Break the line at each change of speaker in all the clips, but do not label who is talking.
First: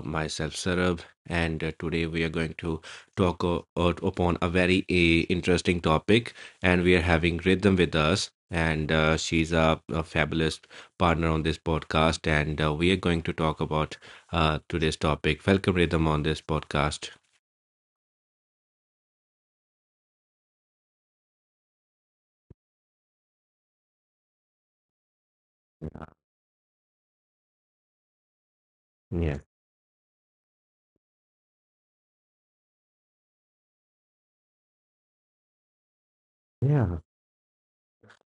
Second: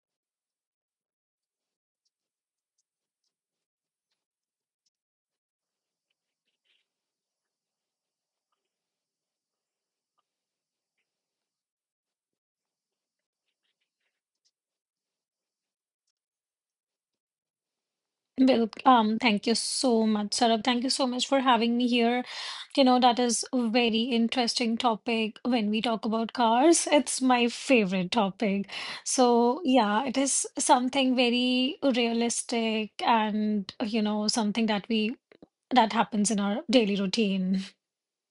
Myself Sarab, and today we are going to talk upon a very interesting topic. And we are having Rhythm with us, and she's a fabulous partner on this podcast. And we are going to talk about today's topic. Welcome Rhythm on this podcast.
Thank you so much, Sarab. Thank you so much for having me here. You know, that is a very interesting topic when we talk about cars. It's my favorite topic.
Yeah.
So, yeah, it is something very realistic and, you know, something that we that happens in our
Yeah.
daily routine.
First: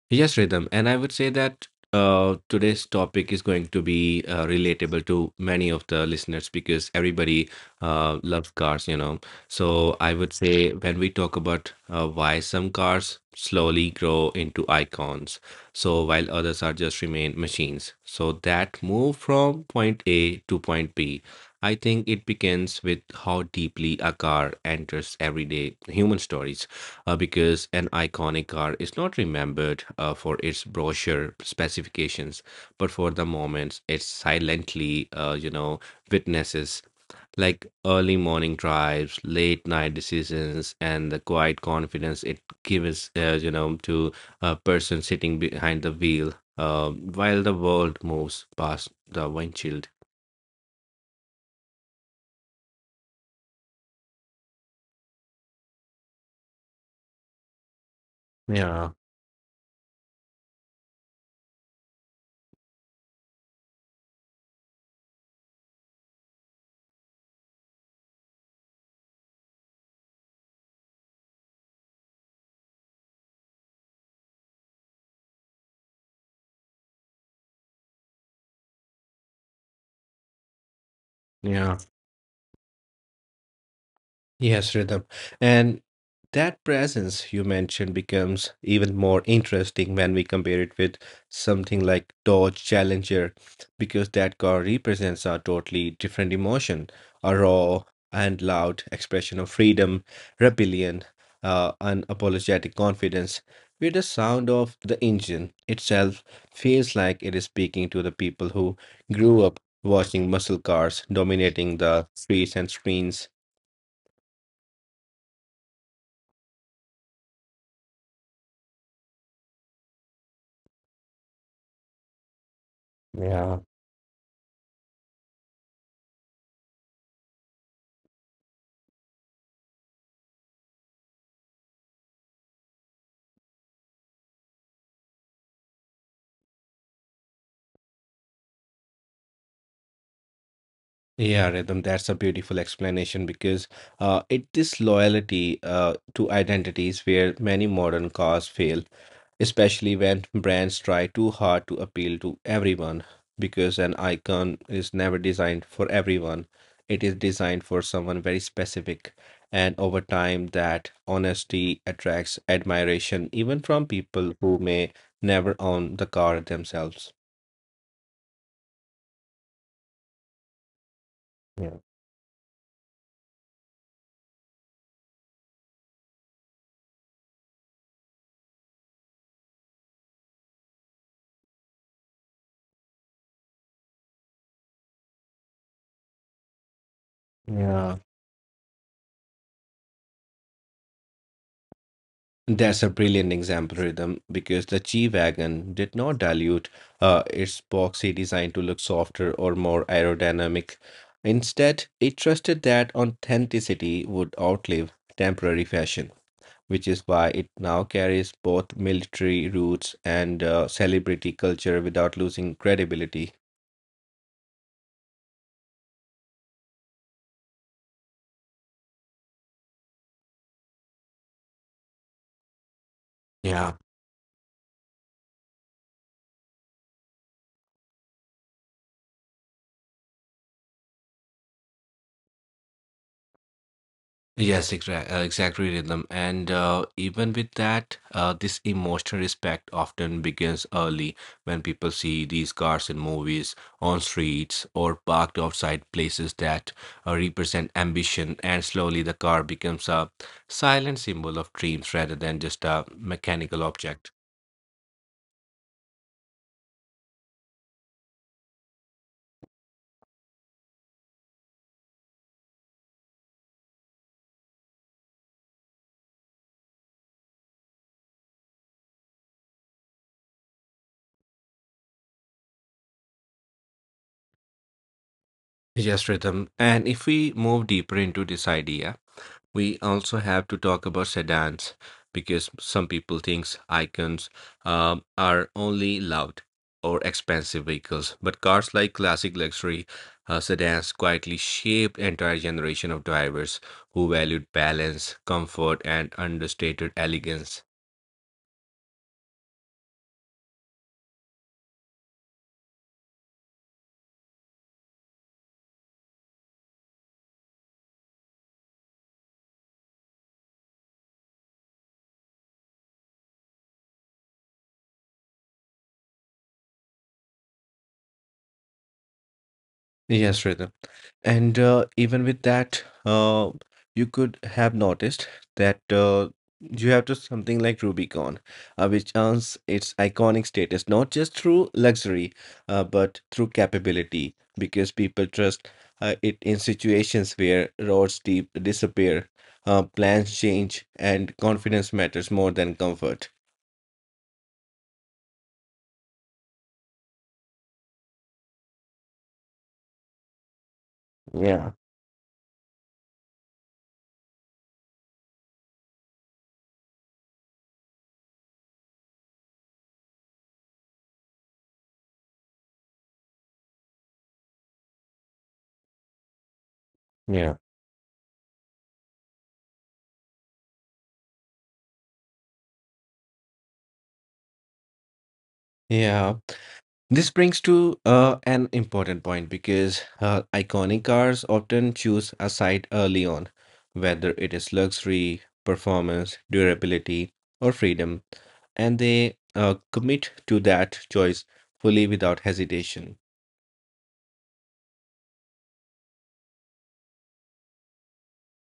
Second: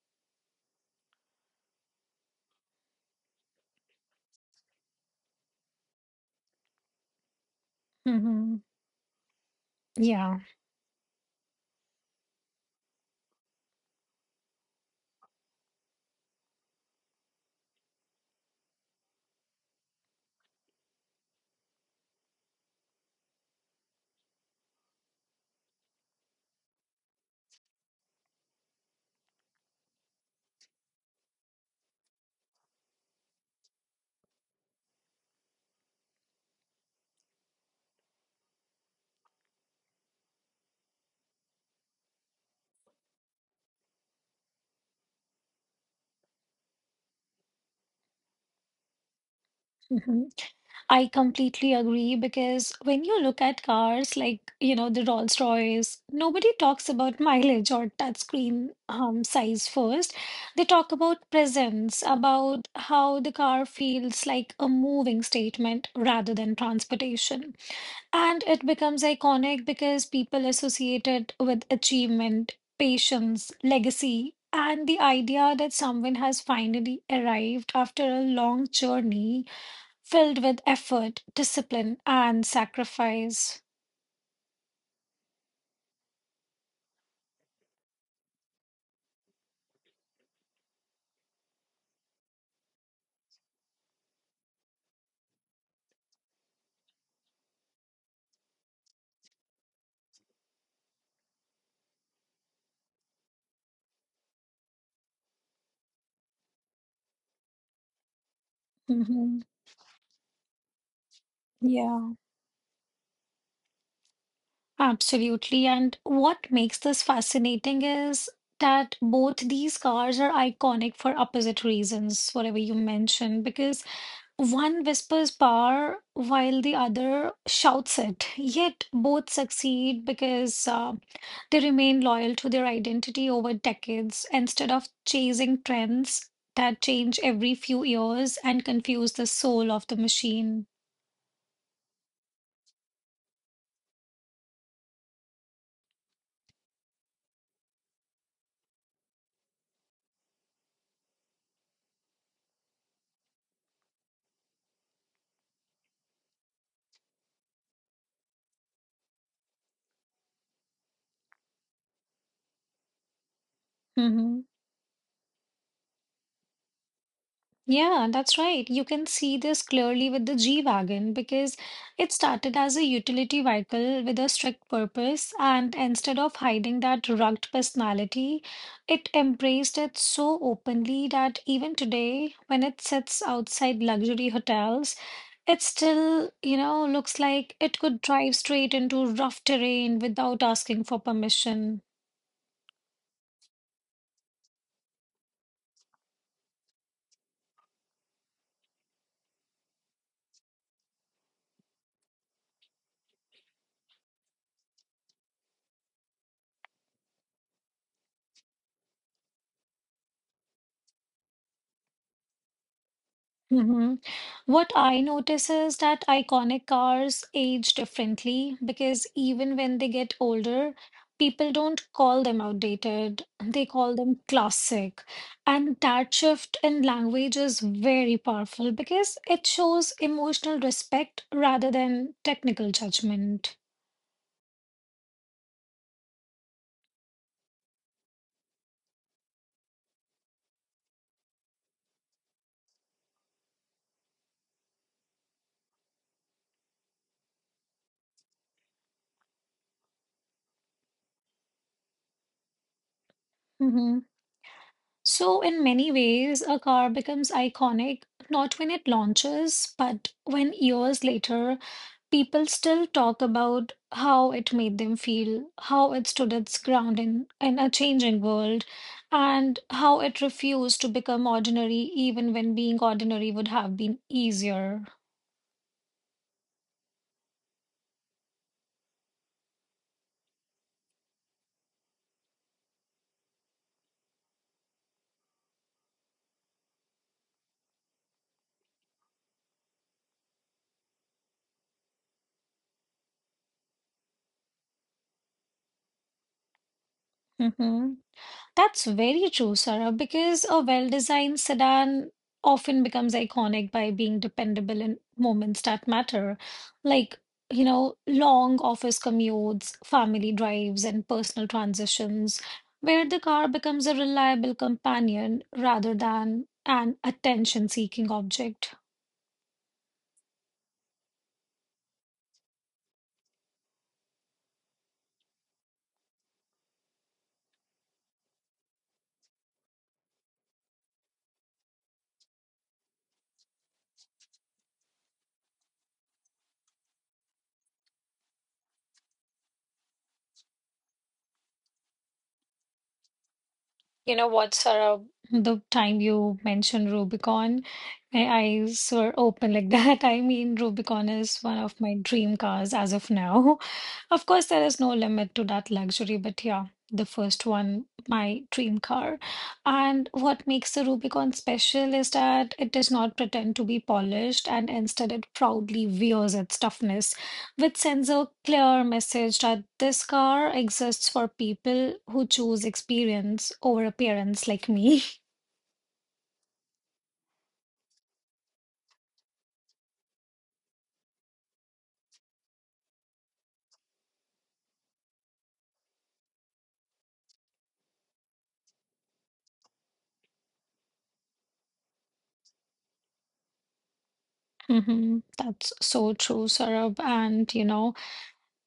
Yes, Rhythm. And I would say that today's topic is going to be relatable to many of the listeners because everybody loves
hmm
cars, you know. So I would
Yeah.
say when we talk about why some cars slowly grow into icons, so while others are just remain machines. So that move from point A to point B, I think it begins with how deeply a car enters everyday human stories because an iconic car is not remembered for its brochure specifications, but for the moments it silently, witnesses, like early morning drives, late night decisions, and the quiet confidence it gives, to a person sitting behind the wheel while the world moves past the windshield.
Mhm. I completely agree because when you look at cars like, you know, the Rolls-Royce, nobody talks about mileage or touchscreen
Yeah,
size first. They talk about presence, about how the car feels like a moving statement rather than transportation. And it becomes iconic because people associate it with achievement, patience, legacy. And the idea that someone has finally arrived after a long journey filled with effort,
yeah.
discipline, and sacrifice.
Yes, rhythm. And that presence you mentioned becomes even more interesting when we compare it with something like Dodge Challenger, because that car represents a totally different emotion, a raw and loud expression of freedom, rebellion, unapologetic confidence, where the sound of the engine itself feels like it is speaking to the people who
Mhm.
grew up watching muscle cars dominating the
Yeah,
streets and screens.
absolutely. And what makes this fascinating is that both these cars are iconic for opposite reasons, whatever you mentioned, because one whispers power while the other shouts it, yet both succeed because they remain loyal to their identity over decades instead of chasing trends that change every few years and confuse the soul of the machine.
Yeah, Rhythm, that's a beautiful explanation because it is loyalty to identities where many modern cars fail, especially when brands try too hard to appeal to everyone. Because an icon is never designed for everyone, it is designed for someone very specific. And over time, that honesty attracts admiration, even from people
Mhm.
who may never own the car themselves.
Yeah, that's right. You can see this clearly with the G-Wagon because
Yeah.
it started as a utility vehicle with a strict purpose, and instead of hiding that rugged personality, it embraced it so openly that even today, when it sits outside luxury hotels, it still, you know, looks like it
Yeah,
could drive straight into rough terrain without asking for permission.
that's a brilliant example, Rhythm, because the G-Wagon did not dilute its boxy design to look softer or more aerodynamic. Instead, it trusted that authenticity would outlive temporary fashion, which is why it now carries both military roots and celebrity culture without losing credibility.
Hmm. What I notice is that iconic cars age differently because even when they get older, people don't call them outdated, they
Yeah.
call them classic. And that shift in language is very powerful because it shows emotional respect rather than technical judgment.
Yes, exactly, rhythm. And even with that, this emotional respect often begins early when people see these cars in movies, on streets, or parked outside places that represent ambition. And slowly, the car becomes a silent symbol of dreams rather than just a mechanical
Hmm.
object.
So, in many ways, a car becomes iconic not when it launches, but when years later people still talk about how it made them feel, how it stood its ground in a changing world, and how it refused to become ordinary even when being ordinary would have been easier.
Yes, yes, Rhythm. And if we move deeper into this idea, we also have to talk about sedans because some people think icons are only loud or expensive vehicles. But cars like classic luxury sedans quietly shaped entire generation of drivers who valued balance, comfort, and understated elegance.
Hmm. That's very true, Sarah, because a well-designed sedan often becomes iconic by being dependable in moments that matter, like, you know, long office commutes, family drives, and personal transitions, where the car becomes a reliable companion rather than an attention-seeking object.
Yes, Rhythm. And even with that, you could have noticed that you have to something like Rubicon, which earns its iconic status not just through luxury, but through capability, because people trust it in situations where roads deep disappear, plans change, and confidence matters more than comfort.
You know what, Sarah, the time you mentioned Rubicon, my eyes were open like that. I mean, Rubicon is one
Yeah,
of my dream cars as of now. Of course, there is no limit to that luxury, but yeah, the first one, my dream car. And what makes the Rubicon special is that it does not pretend to be polished, and instead it proudly wears its toughness,
yeah.
which sends a clear message that this car exists for people who choose experience over appearance, like me.
Yeah. This brings to an important point because iconic cars often choose a side early on, whether it is luxury, performance, durability, or freedom, and they commit to that choice fully without hesitation.
Mhm. That's so true, Saurabh. And you know,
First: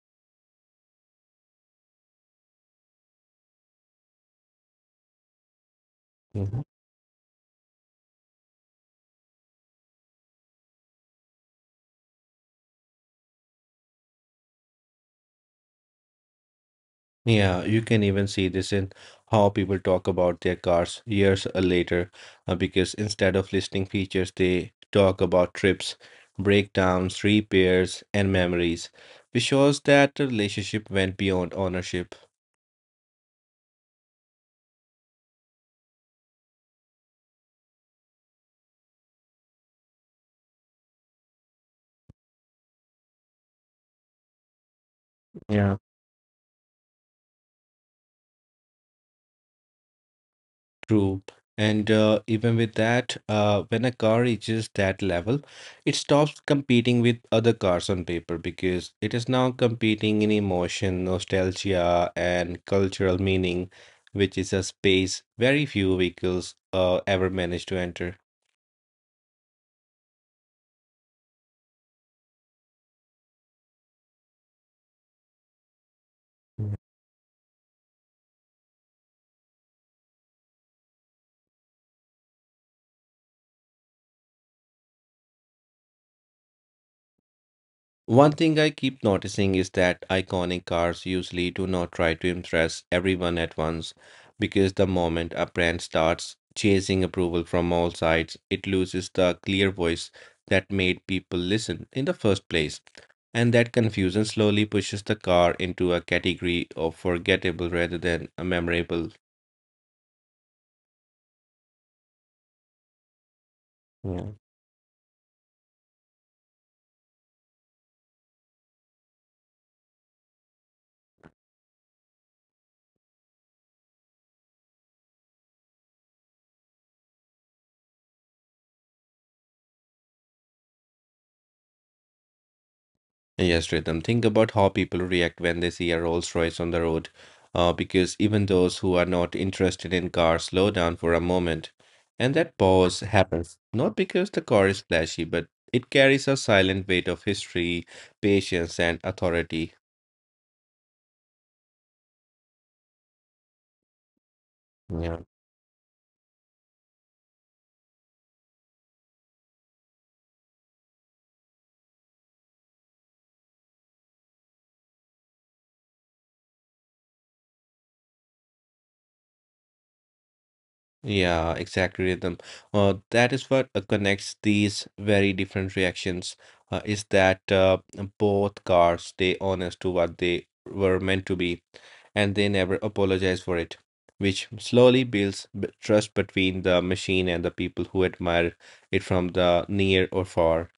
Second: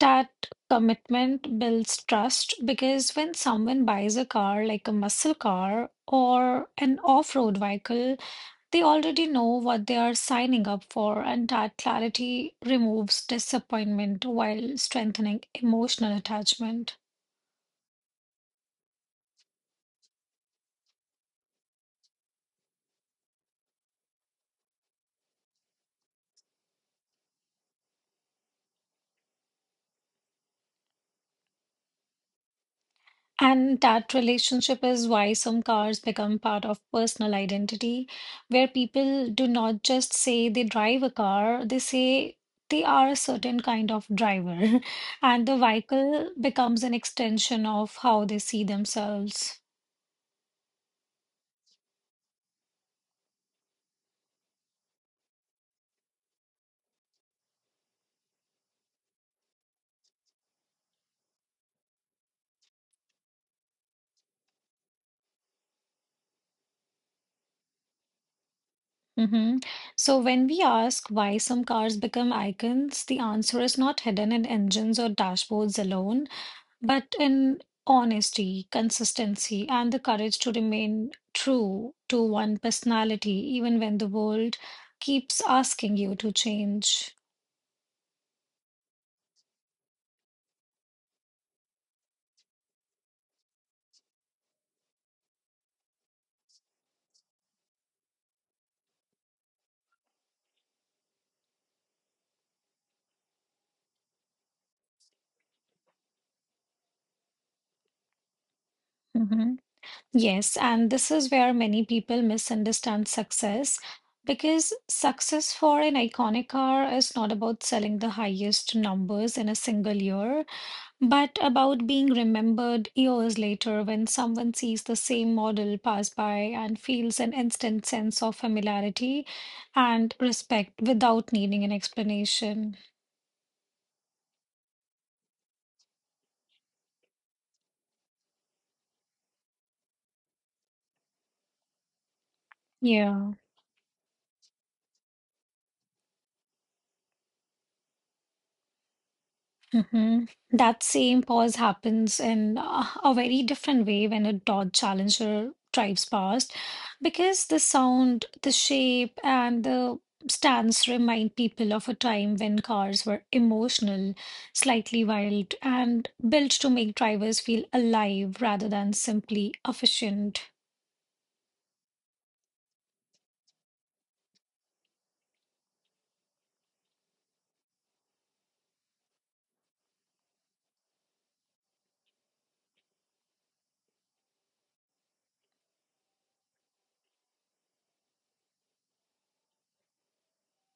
that commitment builds trust because when someone buys a car, like a muscle car or an off-road vehicle, they already know what they are signing up for, and that clarity removes disappointment while strengthening emotional attachment.
Yeah, you can even see this in how people talk about their cars years later, because instead of listing features, they talk about trips, breakdowns, repairs, and memories, which shows that the relationship went beyond ownership.
And that relationship is why some cars become part of personal identity, where people do not just say they drive a car, they say they are a certain kind of driver. And the vehicle becomes an extension of how they see themselves.
True. And even with that, when a car reaches that level, it stops competing with other cars on paper because it is now competing in emotion, nostalgia, and cultural meaning, which is a space very few vehicles ever manage to enter.
Mhm. So when we ask why some cars become icons, the answer is not hidden in engines or dashboards alone, but in honesty, consistency, and the courage to remain true to one personality, even when the world keeps asking you to change.
One thing I keep noticing is that iconic cars usually do not try to impress everyone at once because the moment a brand starts chasing approval from all sides, it loses the clear voice that made people listen in the first place. And that confusion slowly pushes the car into a category of forgettable rather than a memorable.
Mhm. Yes, and this is where many people misunderstand success
Yeah.
because success for an iconic car is not about selling the highest numbers in a single year, but about being remembered years later when someone sees the same model pass by and feels an instant sense of familiarity and respect without needing an explanation.
Yes, Rhythm. Think about how people react when they see a Rolls-Royce on the road, because even those who are not interested in cars slow down for a moment. And that pause
Yeah.
happens not because the car is flashy, but it carries a silent weight of history, patience, and authority.
Hmm. That same pause happens in a very different way when a Dodge
Yeah.
Challenger drives past, because the sound, the shape, and the stance remind people of a time when cars were emotional, slightly wild, and built to make drivers feel alive rather than simply efficient.
Yeah, exactly, rhythm. That is what connects these very different reactions. Is that Both cars stay honest to what they were meant to be, and they never apologize for it, which slowly builds b trust between the machine and the people who admire it from the near or far.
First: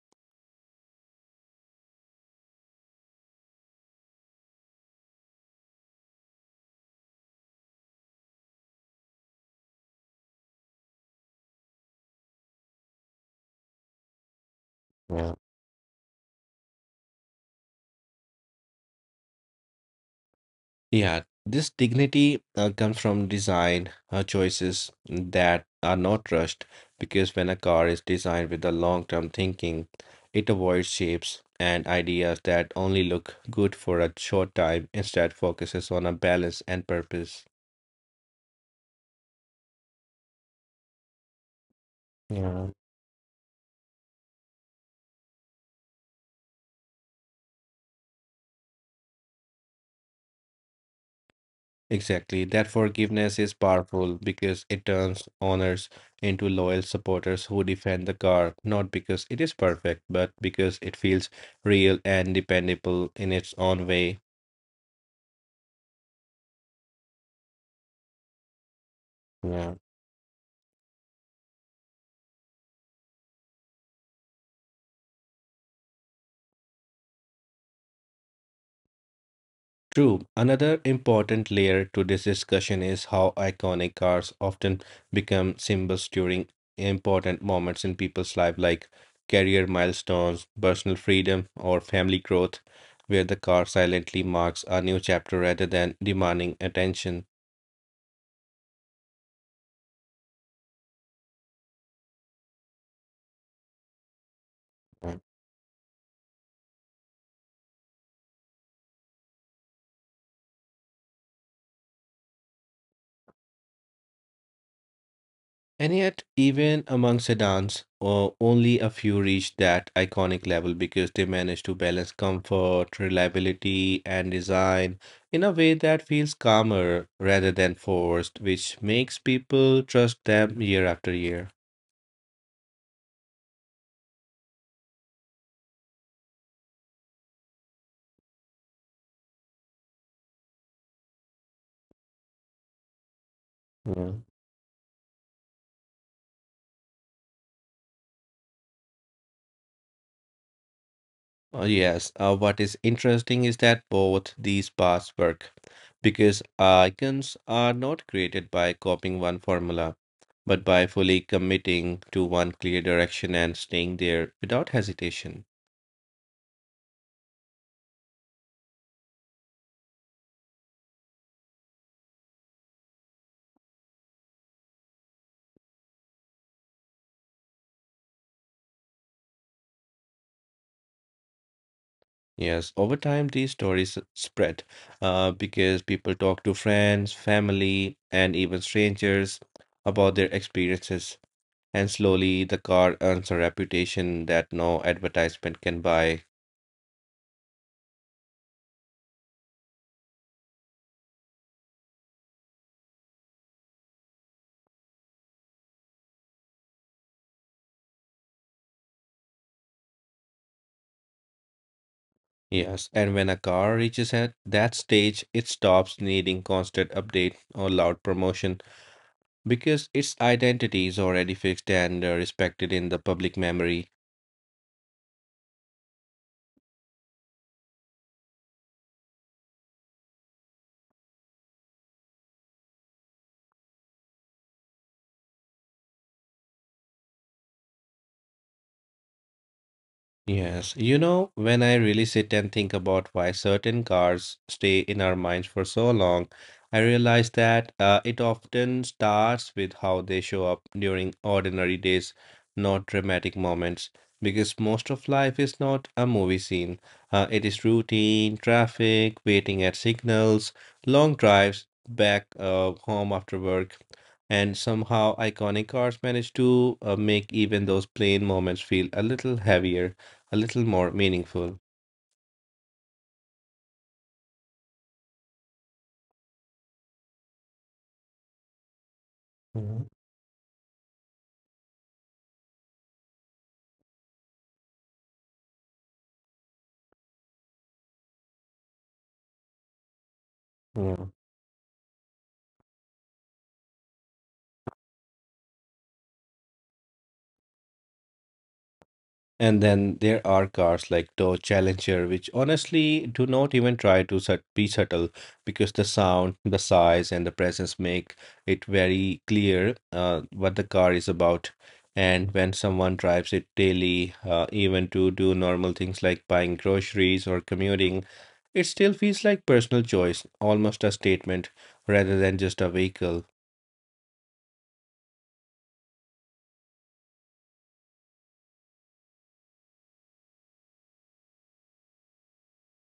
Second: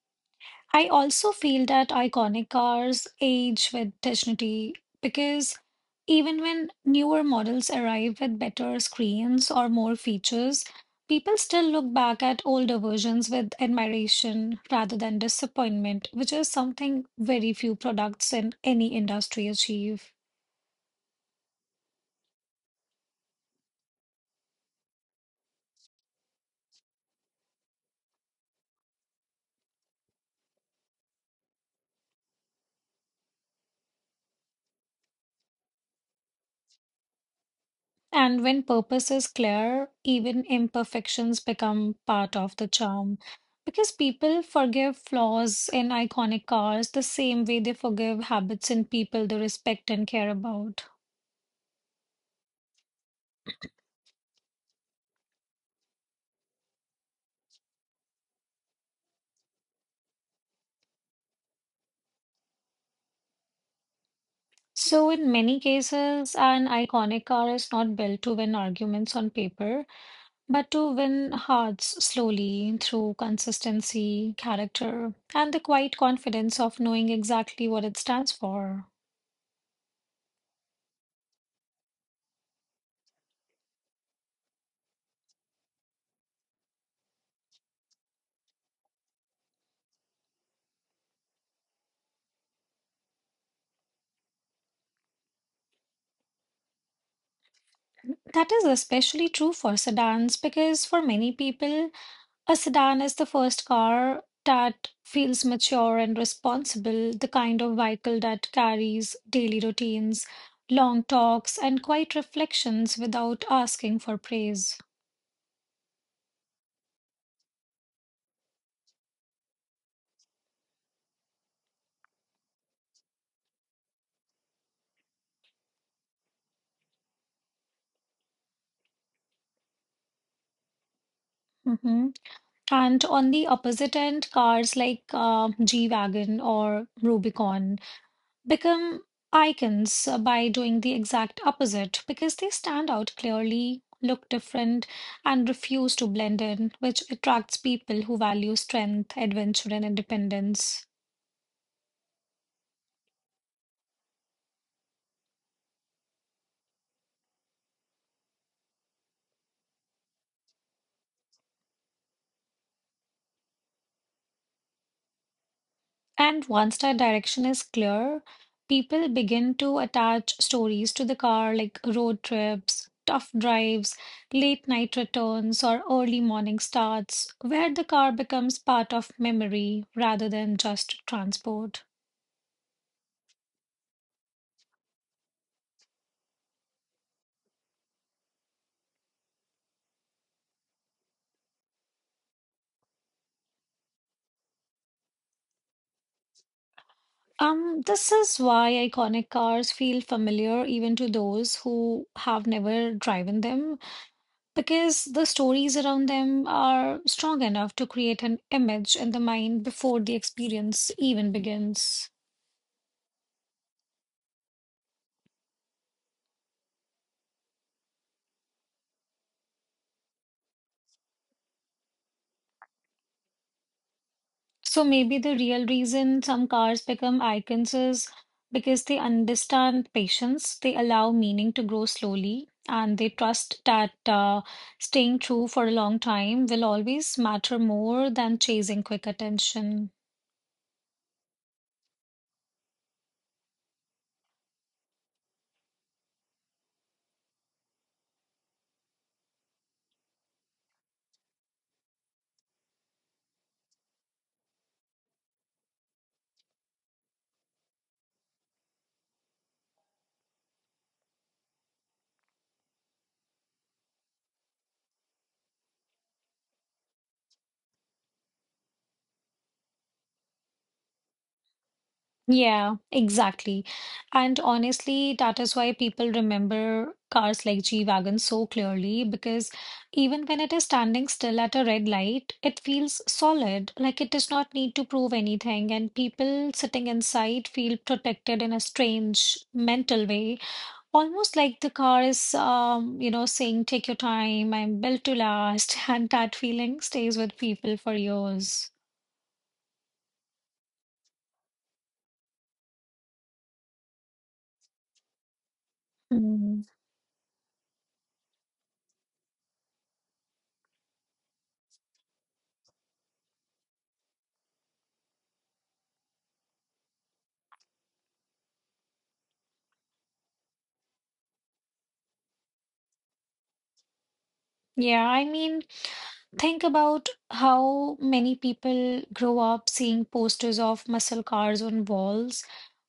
I also feel that iconic cars age with dignity because even when newer models arrive with better screens or more features, people still look back at older versions with admiration rather than
Yeah.
disappointment, which is something very few products in any industry achieve.
Yeah, this dignity comes from design choices that are not rushed because when a car is designed with a long-term thinking, it avoids shapes and ideas that only look good for a short time, instead focuses on a balance and purpose.
And when purpose is clear, even imperfections become part of the
Yeah.
charm, because people forgive flaws in iconic cars the same way they forgive habits in people they respect and care about.
Exactly. That forgiveness is powerful because it turns owners into loyal supporters who defend the car, not because it is perfect, but because it feels real and dependable in its own way.
So, in many cases, an iconic car is not built to win arguments on
Yeah,
paper, but to win hearts slowly through consistency, character, and the quiet confidence of knowing exactly what it stands for.
true. Another important layer to this discussion is how iconic cars often become symbols during important moments in people's life, like career milestones, personal freedom, or family growth, where the car silently marks a new chapter rather than demanding attention.
That is especially true for sedans because for many people, a sedan is the first car that feels mature and responsible, the kind of vehicle that carries daily routines, long talks, and quiet reflections without asking for praise.
And yet, even among sedans, only a few reach that iconic level because they manage to balance comfort, reliability, and design in a way that feels calmer rather than forced, which makes people trust them year after year.
Mhm. And on the opposite end, cars like G-Wagon or Rubicon become icons by doing the exact opposite because they stand out clearly,
Hmm.
look different, and refuse to blend in, which attracts people who value strength, adventure, and independence.
Yes, what is interesting is that both these paths work because icons are not created by copying one formula, but by fully committing to one clear direction and staying there without hesitation.
And once that direction is clear, people begin to attach stories to the car like road trips, tough drives, late night returns, or early morning starts, where the car becomes part of memory rather than just transport.
Yes, over time, these stories spread because people talk to friends, family, and even strangers about their experiences, and slowly the car earns a reputation that no advertisement can buy.
This is why iconic cars feel familiar even to those who have never driven them, because the stories around them are strong enough to create an image in the mind before the experience even begins.
Yes, and when a car reaches at that stage, it stops needing constant update or loud promotion because its identity is already fixed and respected in the public memory.
So maybe the real reason some cars become icons is because they understand patience, they allow meaning to grow slowly, and they trust that staying true for a long time will always matter more than chasing quick attention.
Yes, you know, when I really sit and think about why certain cars stay in our minds for so long, I realize that it often starts with how they show up during ordinary days, not dramatic moments. Because most of life is not a movie scene. It is routine, traffic, waiting at signals, long drives back home after work. And somehow iconic cars manage to make even those plain moments feel a little heavier a little more meaningful.
Yeah, exactly. And honestly, that is why people remember cars like G-Wagon so clearly, because
Mhm.
even when it is standing still at a red light, it feels solid, like it does not need to prove anything. And people sitting inside feel protected in a strange mental way,
Yeah.
almost like the car is, you know, saying, "Take your time, I'm built to last." And that feeling stays with people for years.
And then there are cars like Dodge Challenger, which honestly do not even try to be subtle because the sound, the
Mm.
size, and the presence make it very clear what the car is about. And when someone drives it daily, even to do normal things like buying groceries or commuting, it still feels like personal choice, almost a statement rather than just a vehicle.
Yeah, I mean, think about how many people grow up seeing posters of muscle cars on walls,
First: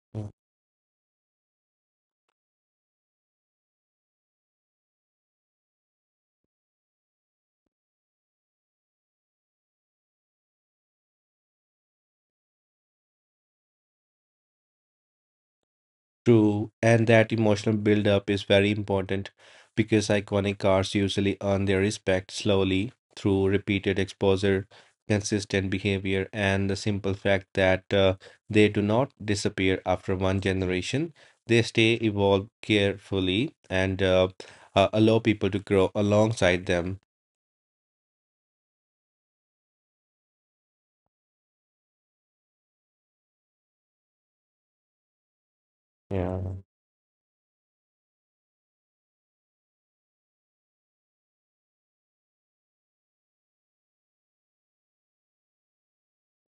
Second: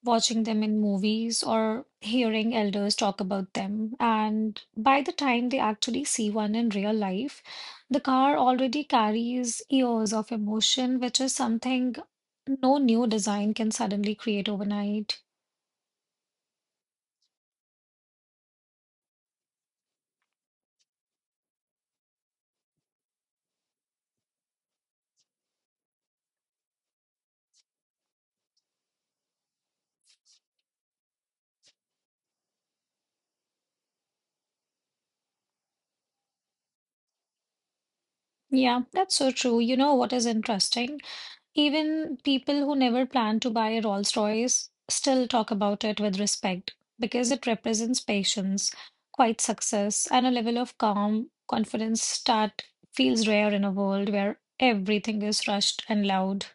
watching them in movies, or hearing elders talk about them. And by the time they actually see one in real life, the car already carries years of emotion, which is something no new design can suddenly create overnight.
True, and that emotional build-up is very important because iconic cars usually earn their respect slowly through repeated exposure, consistent behavior, and the simple fact that they do not disappear after one generation. They stay evolve carefully and allow people to grow alongside them.
Yeah, that's so true. You know what is interesting? Even people who never plan to buy a Rolls-Royce still talk about it with
Yeah.
respect because it represents patience, quiet success, and a level of calm confidence that feels rare in a world where everything is rushed and loud.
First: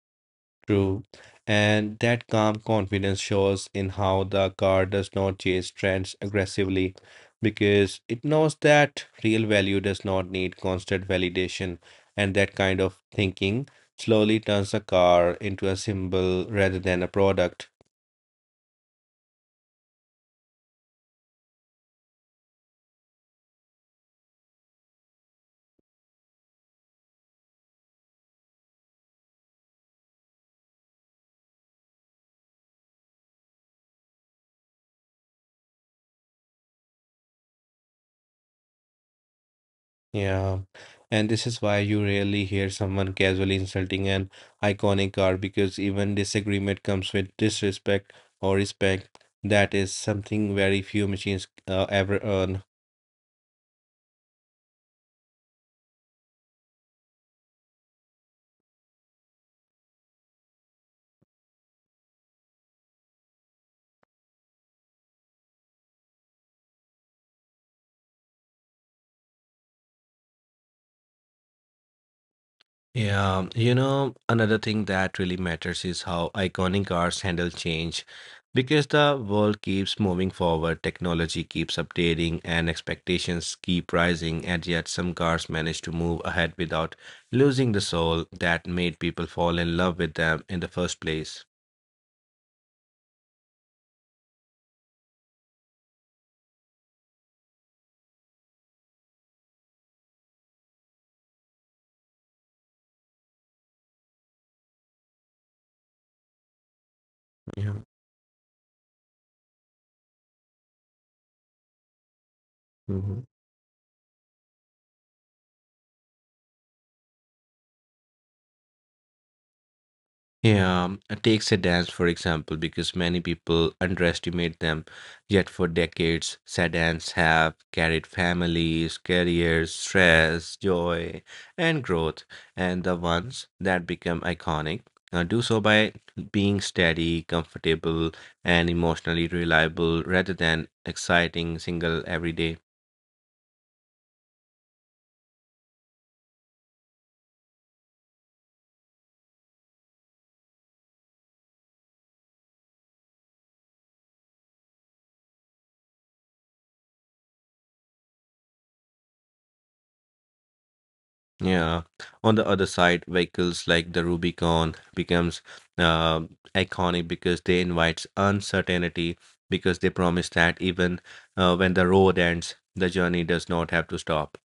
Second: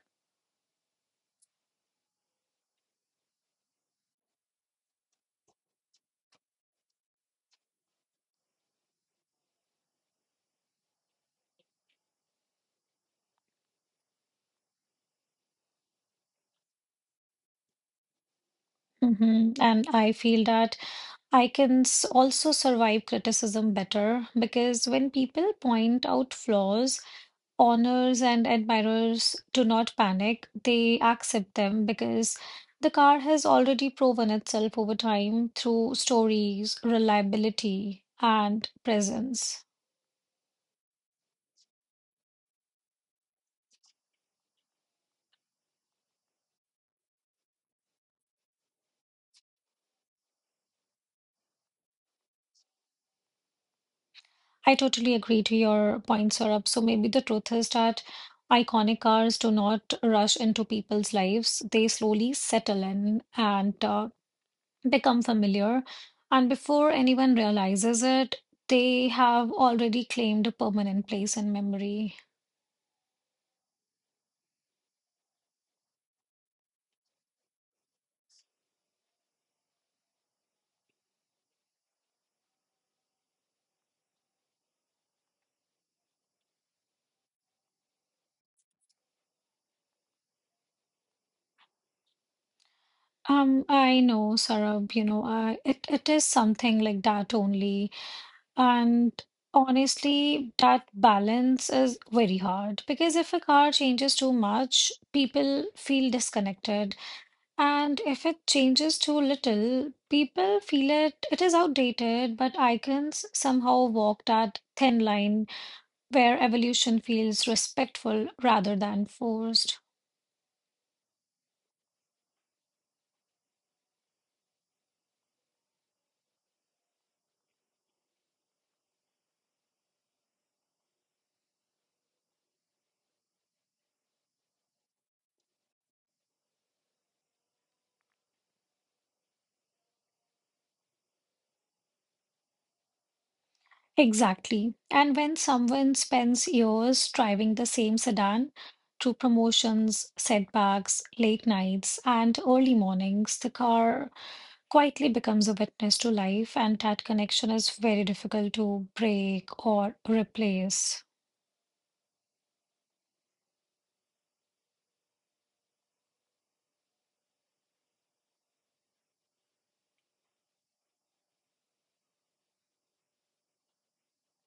True. And that calm confidence shows in how the car does not chase trends aggressively because it knows that real value does not need constant validation. And that kind of thinking slowly turns the car into a symbol rather than a product.
Mhm. And I feel that I can also survive criticism better because when people point out flaws, honors and admirers do not panic. They accept them because the car has already proven itself over time through stories, reliability, and presence.
Yeah. And this is why you rarely hear someone casually insulting an iconic car because even disagreement comes with disrespect or respect. That is something very few machines ever earn.
I totally agree to your point, Saurabh. So maybe the truth is that iconic cars do not rush into people's lives. They slowly settle in and become familiar. And before anyone realizes it, they have already claimed a permanent place in memory.
Yeah, you know, another thing that really matters is how iconic cars handle change. Because the world keeps moving forward, technology keeps updating, and expectations keep rising, and yet some cars manage to move ahead without losing the soul that made people fall in love with them in the first place.
I know, Sarab, you know, it is something like that only. And honestly, that balance is very hard because if a car changes too much, people feel disconnected.
Yeah.
And if it changes too little, people feel it is outdated, but icons somehow walk that thin line where evolution feels respectful rather than forced.
Yeah, takes a dance, for example, because many people underestimate them. Yet for decades, sedans have carried families, careers, stress, joy, and growth. And the ones that become iconic do so by being steady, comfortable, and emotionally reliable rather than exciting single every day.
Exactly. And when someone spends years driving the same sedan through promotions, setbacks, late nights, and early mornings, the car quietly becomes a witness to life, and that connection is very difficult to break or replace.
Yeah. On the other side, vehicles like the Rubicon becomes uh, iconic because they invite uncertainty because they promise that even when the road ends, the journey does not have to stop.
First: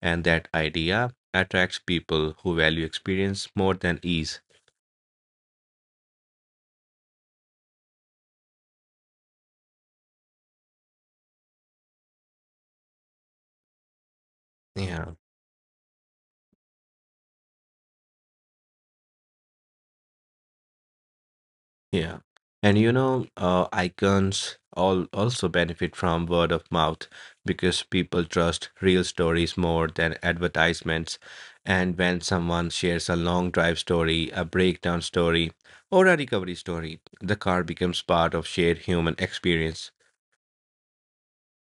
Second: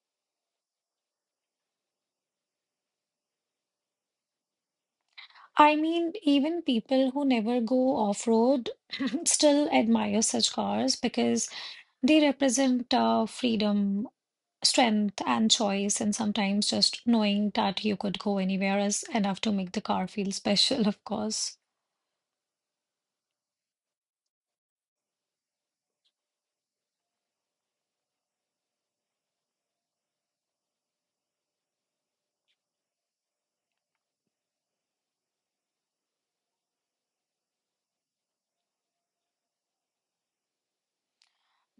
And that idea attracts people who value experience more than ease.
I mean, even people who never go off-road still admire such cars because they represent freedom,
Yeah.
strength, and choice, and sometimes just knowing that you could go anywhere is enough to make the car feel special, of course.
Yeah. And you know, icons all also benefit from word of mouth because people trust real stories more than advertisements. And when someone shares a long drive story, a breakdown story, or a recovery story, the car becomes part of shared human experience.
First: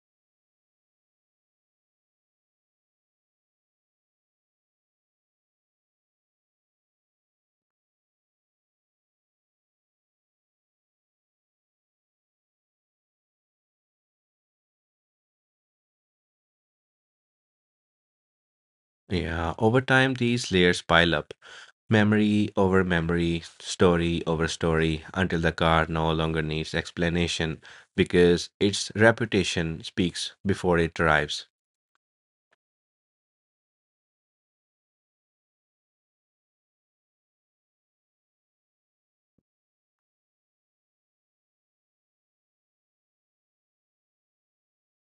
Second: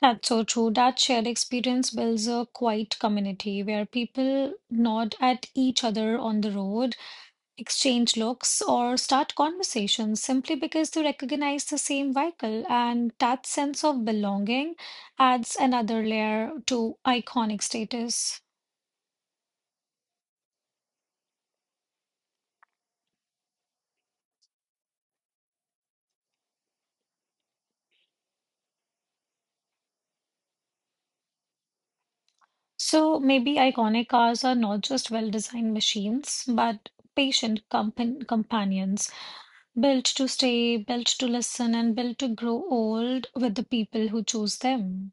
That's so true. That shared experience builds a quiet community where people nod at each other on the road, exchange looks, or start conversations simply because they recognize the same vehicle. And that sense of belonging adds another layer to iconic status.
Yeah, over time, these layers pile up. Memory over memory, story over story, until the car no longer needs explanation because its reputation speaks before it arrives.
So maybe iconic cars are not just well-designed machines, but patient companions, built to stay, built to listen, and built to grow old with the people who choose them.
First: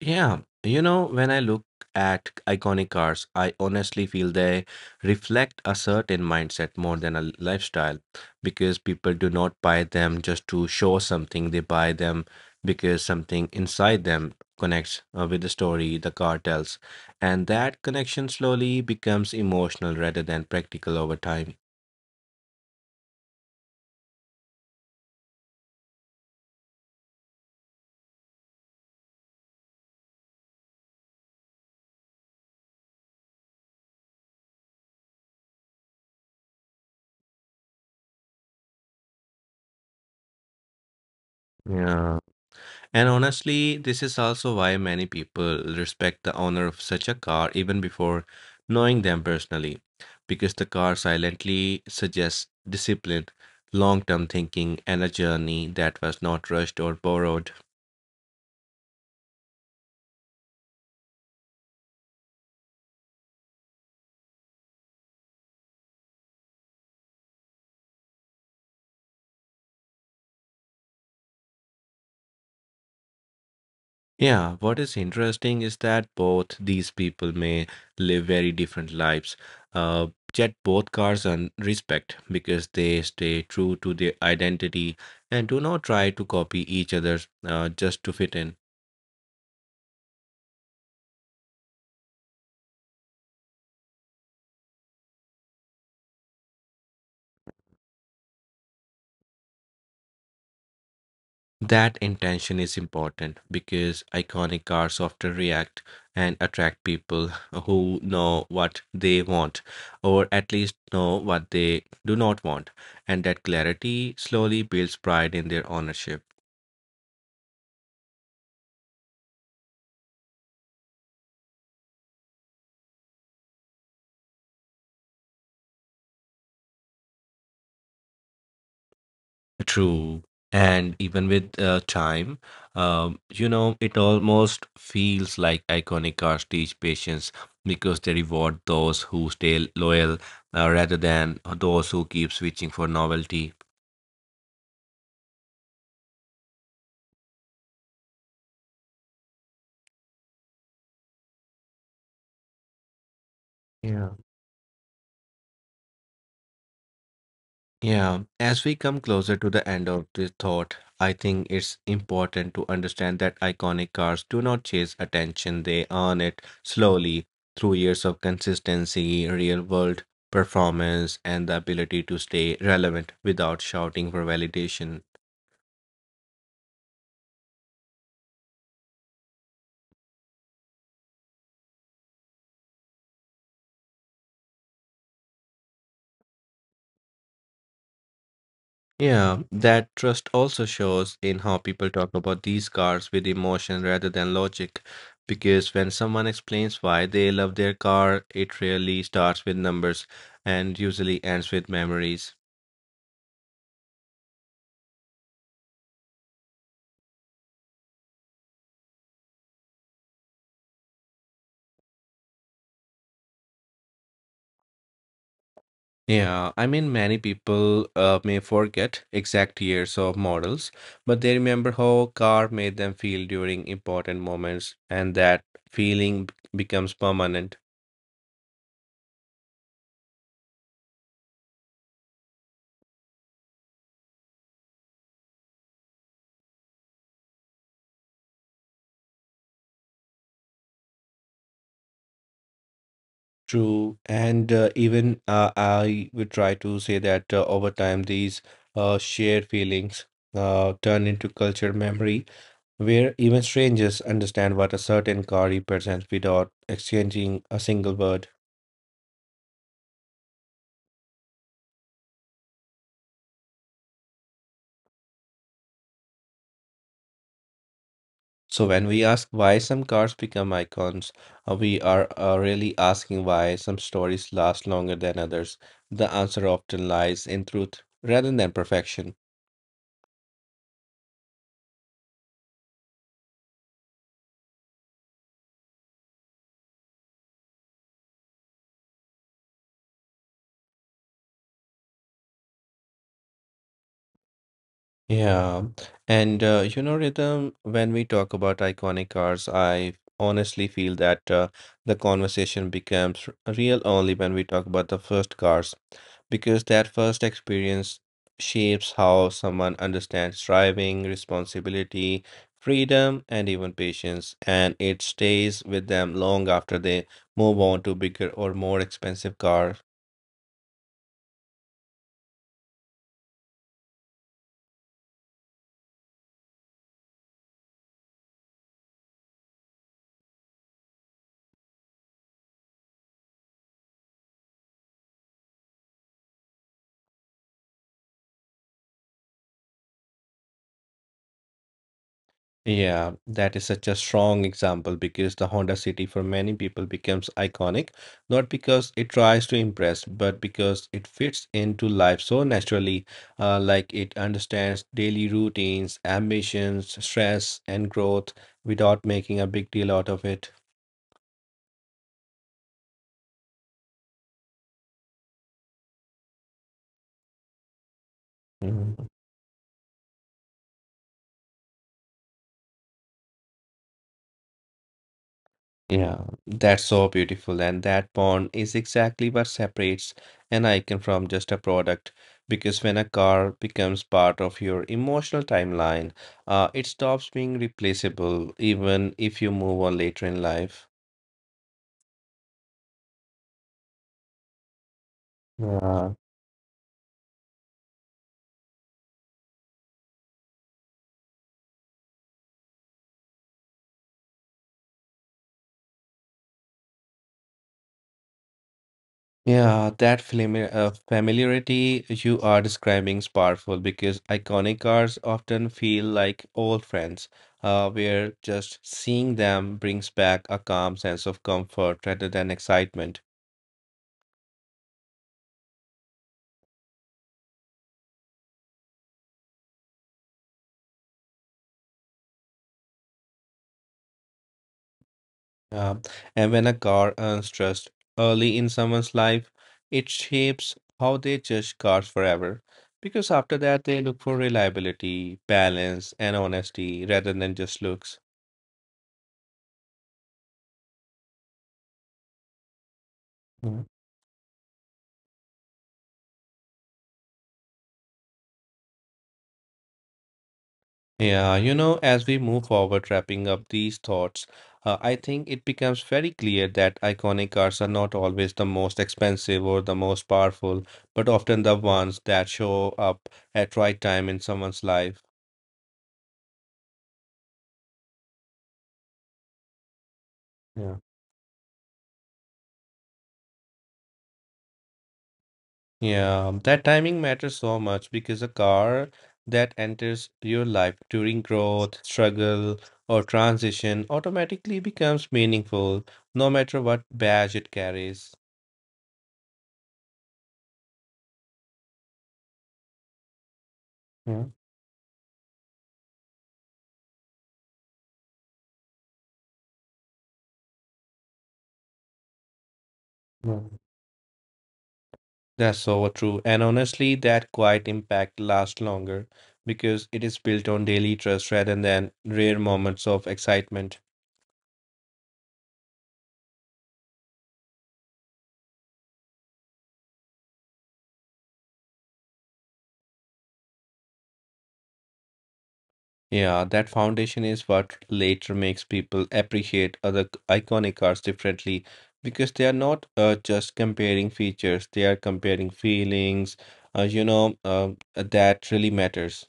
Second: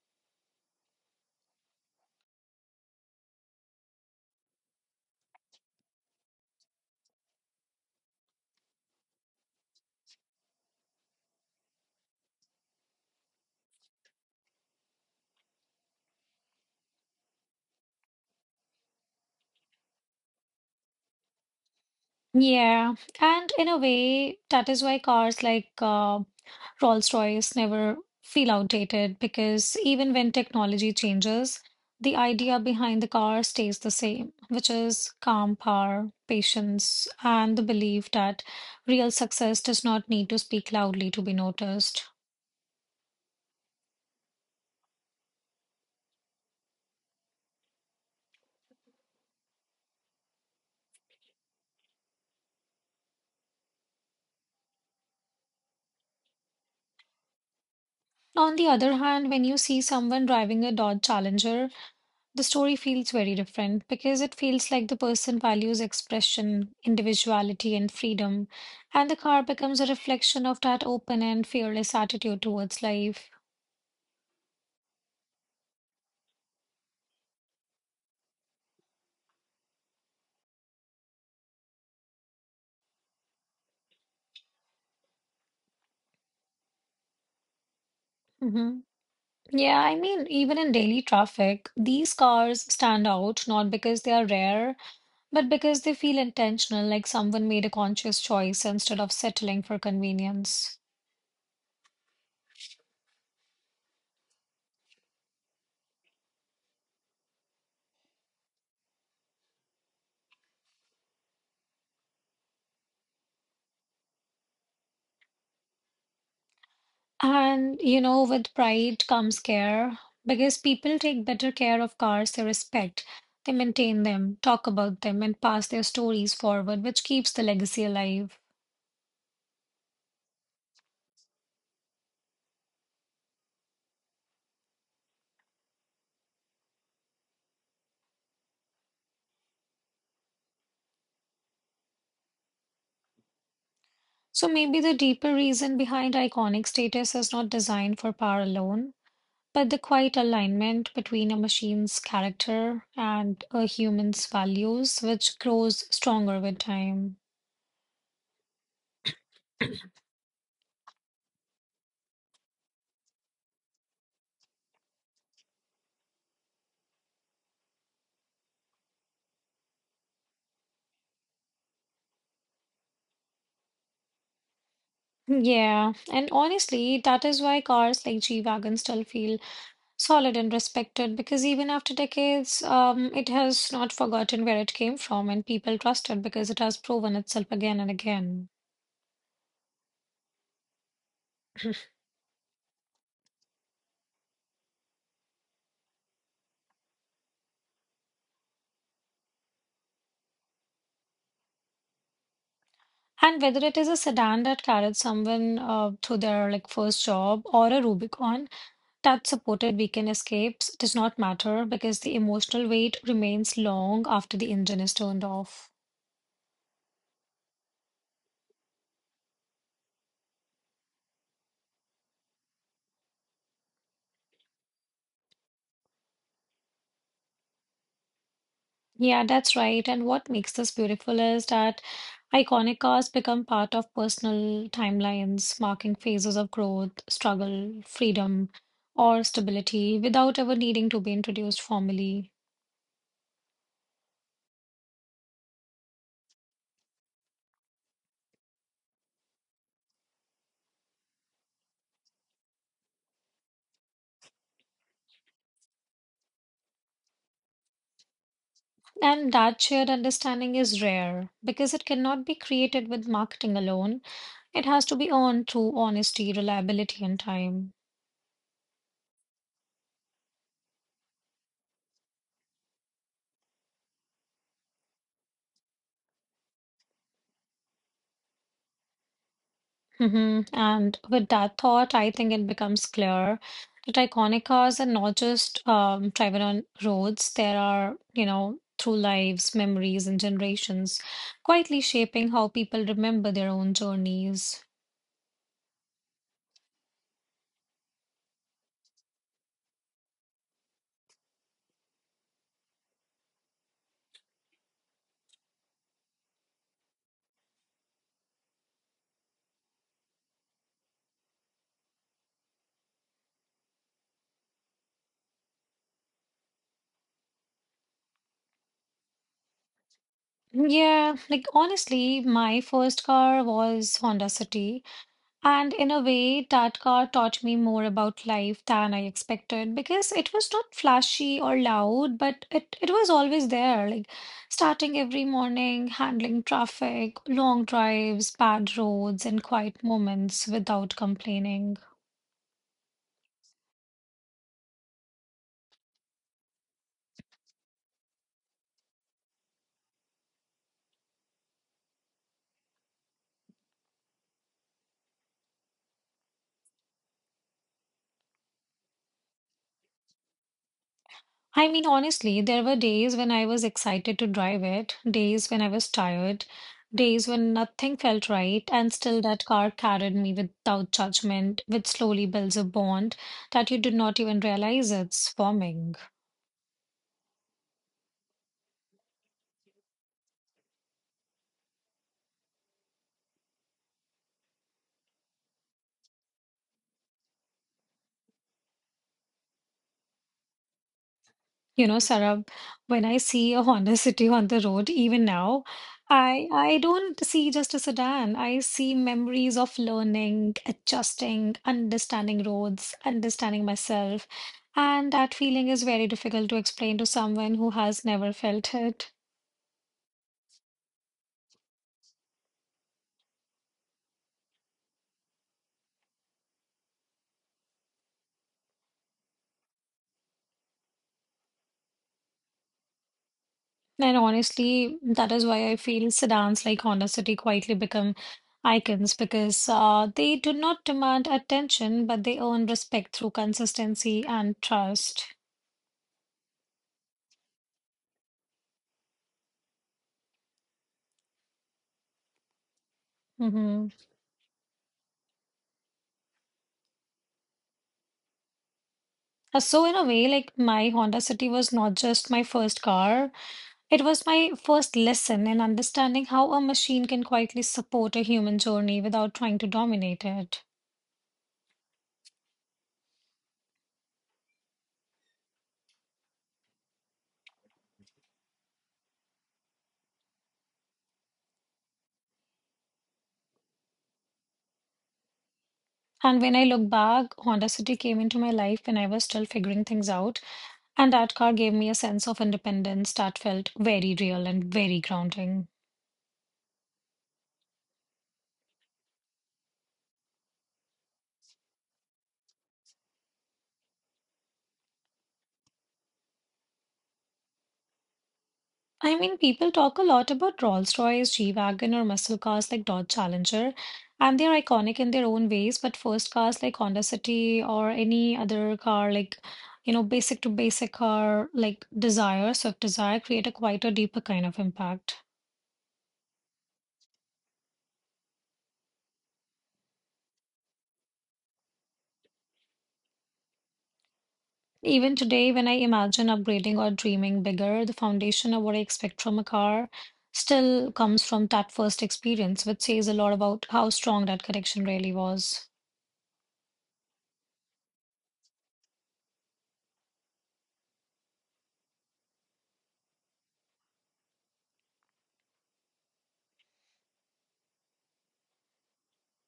Yeah, you know, when I look at iconic cars, I honestly feel they reflect a certain mindset more than a lifestyle because people do not buy them just to show something. They buy them because something inside them connects with the story the car tells. And that connection slowly becomes emotional rather than practical over time.
Yeah, and in a way, that is why cars like Rolls-Royce never feel outdated because even when technology changes, the idea behind the car stays the same, which is calm power, patience, and the belief that real success does not need to speak loudly to be noticed.
Yeah. And honestly, this is also why many people respect the owner of such a car even before knowing them personally, because the car silently suggests discipline, long term thinking, and a journey that was not rushed or borrowed.
On the other hand, when you see someone driving a Dodge Challenger, the story feels very different because it feels like the person values expression, individuality, and freedom, and the car becomes a reflection of that open and fearless attitude towards life.
Yeah, what is interesting is that both these people may live very different lives, uh, yet both cars earn respect because they stay true to their identity and do not try to copy each other just to fit in.
Hmm. Yeah, I mean, even in daily traffic, these cars stand out not because they are rare, but because they feel intentional, like someone made a conscious choice instead of settling for convenience.
That intention is important because iconic cars often react and attract people who know what they want, or at least know what they do not want, and that clarity slowly builds pride in their ownership.
And you know, with pride comes care because people take better care of cars they respect. They maintain them, talk about them, and pass their stories forward, which keeps the legacy alive.
True. And even with time, you know, it almost feels like iconic cars teach patience because they reward those who stay loyal rather than those who keep switching for novelty.
So maybe the deeper reason behind iconic status is not designed for power alone, but the quiet alignment between a machine's character and a
Yeah.
human's values, which grows stronger with time.
Yeah, as we come closer to the end of this thought, I think it's important to understand that iconic cars do not chase attention, they earn it slowly through years of consistency, real world performance, and the ability to stay relevant without shouting for validation.
Yeah, and honestly, that is why cars like G-Wagon still feel solid and respected because even after decades, it has not forgotten where it came from and people trust it because it has proven itself again and again.
Yeah, that trust also shows in how people talk about these cars with emotion rather than logic. Because when someone explains why they love their car, it rarely starts with numbers and usually ends with memories.
And whether it is a sedan that carried someone to their like first job or a Rubicon that supported weekend escapes does not matter because the emotional weight remains long after the engine is turned off.
Yeah, I mean, many people may forget exact years of models, but they remember how car made them feel during important moments, and that feeling becomes permanent.
Yeah, that's right. And what makes this beautiful is that iconic cars become part of personal timelines, marking phases of growth, struggle, freedom, or stability without ever needing to be introduced formally.
True, and even I would try to say that over time, these shared feelings turn into cultural memory, where even strangers understand what a certain car represents without exchanging a single word.
And that shared understanding is rare because it cannot be created with marketing alone. It has to be earned through honesty, reliability, and time.
So when we ask why some cars become icons, we are really asking why some stories last longer than others. The answer often lies in truth rather than perfection.
Hmm. And with that thought, I think it becomes clear that iconic cars are not just driven on roads. There are, you know, through lives, memories, and generations, quietly shaping how people remember their own journeys.
Yeah, and you know, Rhythm, when we talk about iconic cars, I honestly feel that the conversation becomes real only when we talk about the first cars, because that first experience shapes how someone understands driving, responsibility, freedom, and even patience, and it stays with them long after they move on to bigger or more expensive cars.
Yeah, like honestly, my first car was Honda City. And in a way, Tatkar taught me more about life than I expected because it was not flashy or loud, but it was always there, like starting every morning, handling traffic, long drives, bad roads, and quiet moments without complaining.
Yeah, that is such a strong example because the Honda City for many people becomes iconic, not because it tries to impress, but because it fits into life so naturally, like it understands daily routines, ambitions, stress, and growth without making a big deal out of it.
I mean, honestly, there were days when I was excited to drive it, days when I was tired, days when nothing felt right, and
Mm-hmm.
still that car carried me without judgment, which slowly builds a bond that you do not even realize it's forming.
Yeah, that's so beautiful. And that bond is exactly what separates an icon from just a product. Because when a car becomes part of your emotional timeline, it stops being replaceable, even if you move on later in life.
You know, Sarab, when I see a Honda City on the road, even now,
Yeah.
I don't see just a sedan. I see memories of learning, adjusting, understanding roads, understanding myself. And that feeling is very difficult to explain to someone who has never felt it.
Yeah, that familiarity you are describing is powerful because iconic cars often feel like old friends, where just seeing them brings back a calm sense of comfort rather than excitement.
And honestly, that is why I feel sedans like Honda City quietly become icons because they do not demand attention, but they earn respect through consistency and trust.
Yeah. And when a car earns trust early in someone's life, it shapes how they judge cars forever. Because after that,
Mm-hmm.
they look for reliability, balance, and honesty rather than just looks.
So in a way, like my Honda City was not just my first car,
Mm.
it was my first lesson in understanding how a machine can quietly support a human journey without trying to dominate it.
Yeah, you know, as we move forward, wrapping up these thoughts, I think it becomes very clear that iconic cars are not always the most expensive or the most powerful, but often the ones that show up at right time in someone's life.
And when I look back, Honda City came into my life when I was still figuring things out, and that car gave me a sense of independence that felt very real and very grounding.
Yeah, that timing matters so much because a car that enters your life during growth, struggle, or transition automatically becomes meaningful, no matter what badge it carries.
I mean, people talk a lot about Rolls-Royce, G-Wagon, or muscle cars like Dodge Challenger, and
Yeah,
they're iconic in their own ways. But first cars like Honda City or any other car, like, you know, basic to basic car like Desire, Swift Desire, create a
yeah.
quite a deeper kind of impact.
That's so true. And honestly, that quiet impact lasts longer because it is built on daily trust rather than rare moments of excitement.
Even today, when I imagine upgrading or dreaming bigger, the foundation of what I expect from a car still comes from that first experience, which says a lot about how strong that connection really was.
Yeah, that foundation is what later makes people appreciate other iconic cars differently because they are not just comparing features, they are comparing feelings, that really matters.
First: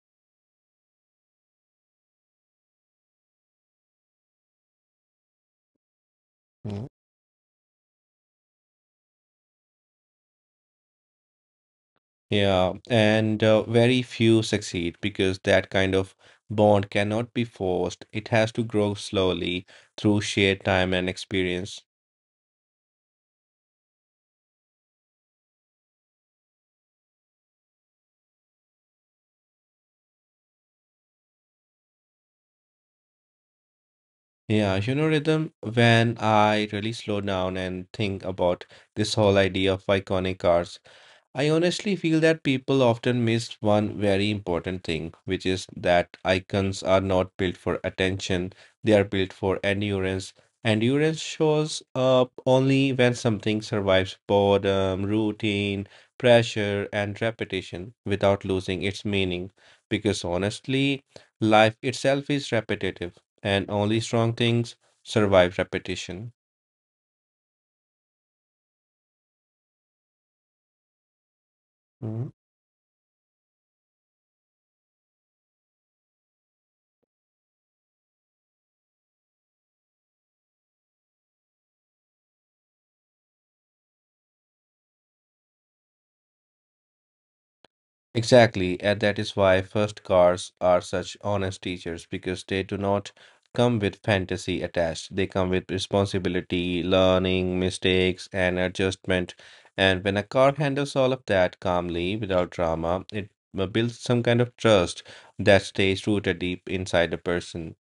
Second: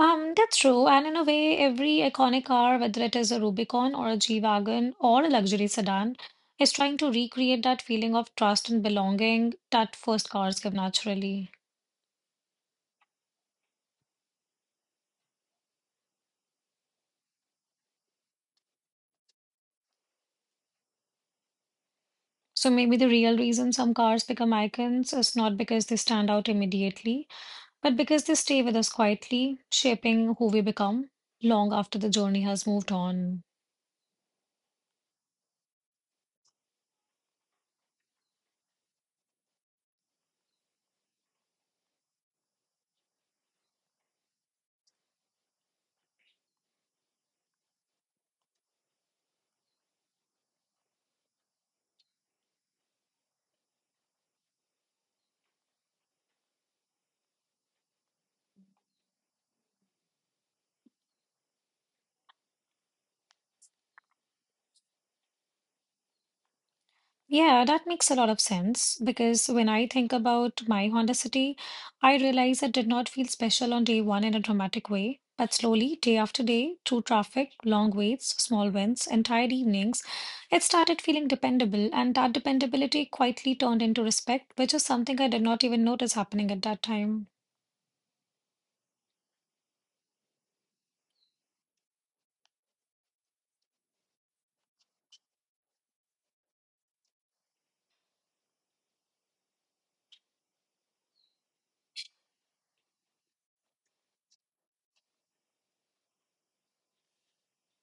That's true. And in a way, every iconic car, whether it is a Rubicon or a G-Wagon or a luxury sedan, is
Mhm.
trying to recreate that feeling of trust and belonging that first cars give naturally.
Yeah, and very few succeed because that kind of bond cannot be forced. It has to grow slowly through shared time and experience.
So maybe the real reason some cars become icons is not because they stand out immediately, but because they stay with us quietly, shaping who we become long after the journey has moved on.
Yeah, you know, Rhythm, when I really slow down and think about this whole idea of iconic cars, I honestly feel that people often miss one very important thing, which is that icons are not built for attention, they are built for endurance. Endurance shows up only when something survives boredom, routine, pressure, and repetition without losing its meaning. Because honestly, life itself is repetitive, and only strong things survive repetition.
Yeah, that makes a lot of sense because when I think about my Honda City, I
Mm-hmm.
realize it did not feel special on day one in a dramatic way. But slowly, day after day, through traffic, long waits, small wins, and tired evenings, it started feeling dependable. And that dependability quietly turned into respect, which is something I did not even notice happening at that time.
Exactly, and that is why first cars are such honest teachers because they do not come with fantasy attached. They come with responsibility, learning, mistakes, and adjustment. And when a car handles all of that calmly, without drama, it builds some kind of trust that stays rooted deep inside a person.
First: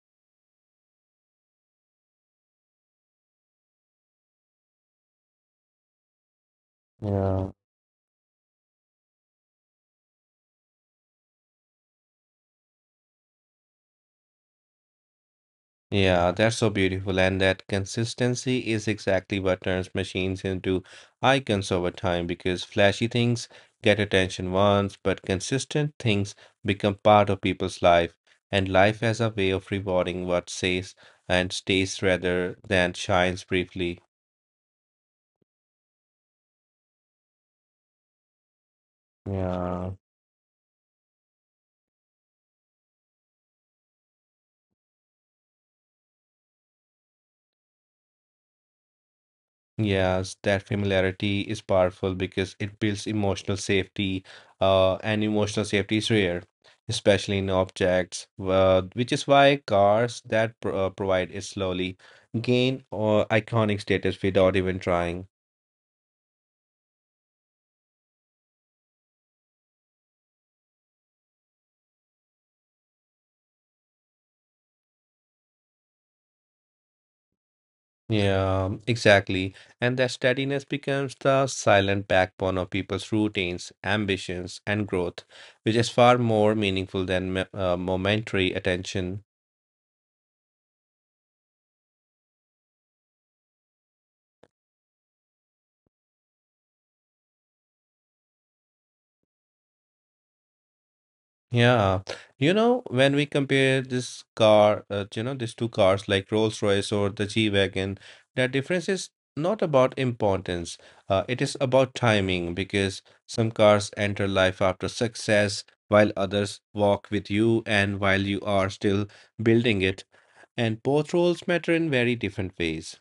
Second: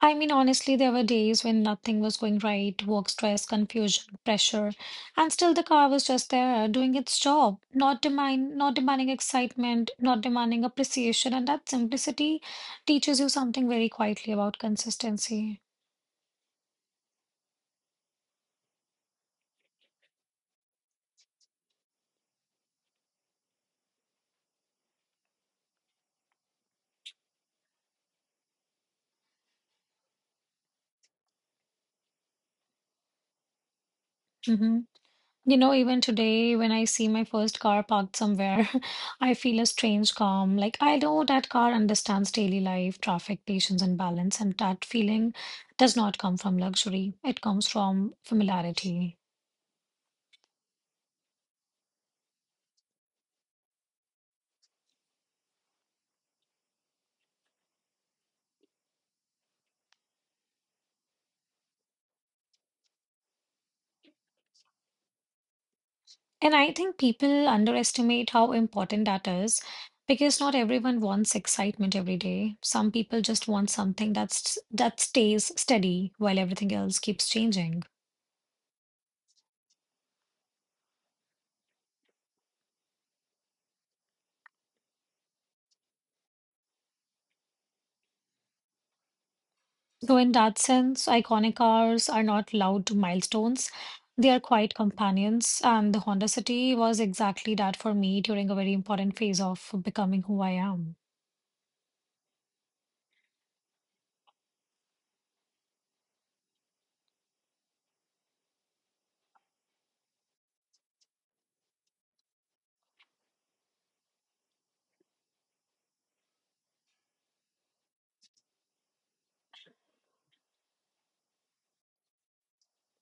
I mean, honestly, there were days when nothing was going right, work stress, confusion, pressure, and still the car was just there doing its
Yeah.
job, not demand, not demanding excitement, not demanding appreciation, and that simplicity teaches you something very quietly about consistency.
Yeah, that's so beautiful. And that consistency is exactly what turns machines into icons over time because flashy things get attention once, but consistent things become part of people's life. And life has a way of rewarding what stays and stays rather than shines briefly.
Mhm. You know, even today, when I see my first car parked somewhere, I feel a
Yeah.
strange calm. Like, I know that car understands daily life, traffic, patience, and balance, and that feeling does not come from luxury. It comes from familiarity.
Yes, that familiarity is powerful because it builds emotional safety, and emotional safety is rare, especially in objects, which is why cars that pr provide it slowly gain or iconic status without even trying.
And I think people underestimate how important that is because not everyone wants excitement every day. Some people just want something that stays steady while everything else keeps changing.
Yeah, exactly. And that steadiness becomes the silent backbone of people's routines, ambitions, and growth, which is far more meaningful than momentary attention.
So, in that sense, iconic cars are not loud milestones. They are quiet companions, and the Honda City was exactly that for me during a very important phase of becoming who I am.
Yeah, you know, when we compare this car, you know, these two cars like Rolls-Royce or the G-Wagon, that difference is not about importance. It is about timing because some cars enter life after success, while others walk with you and while you are still building it. And both roles matter in very different ways.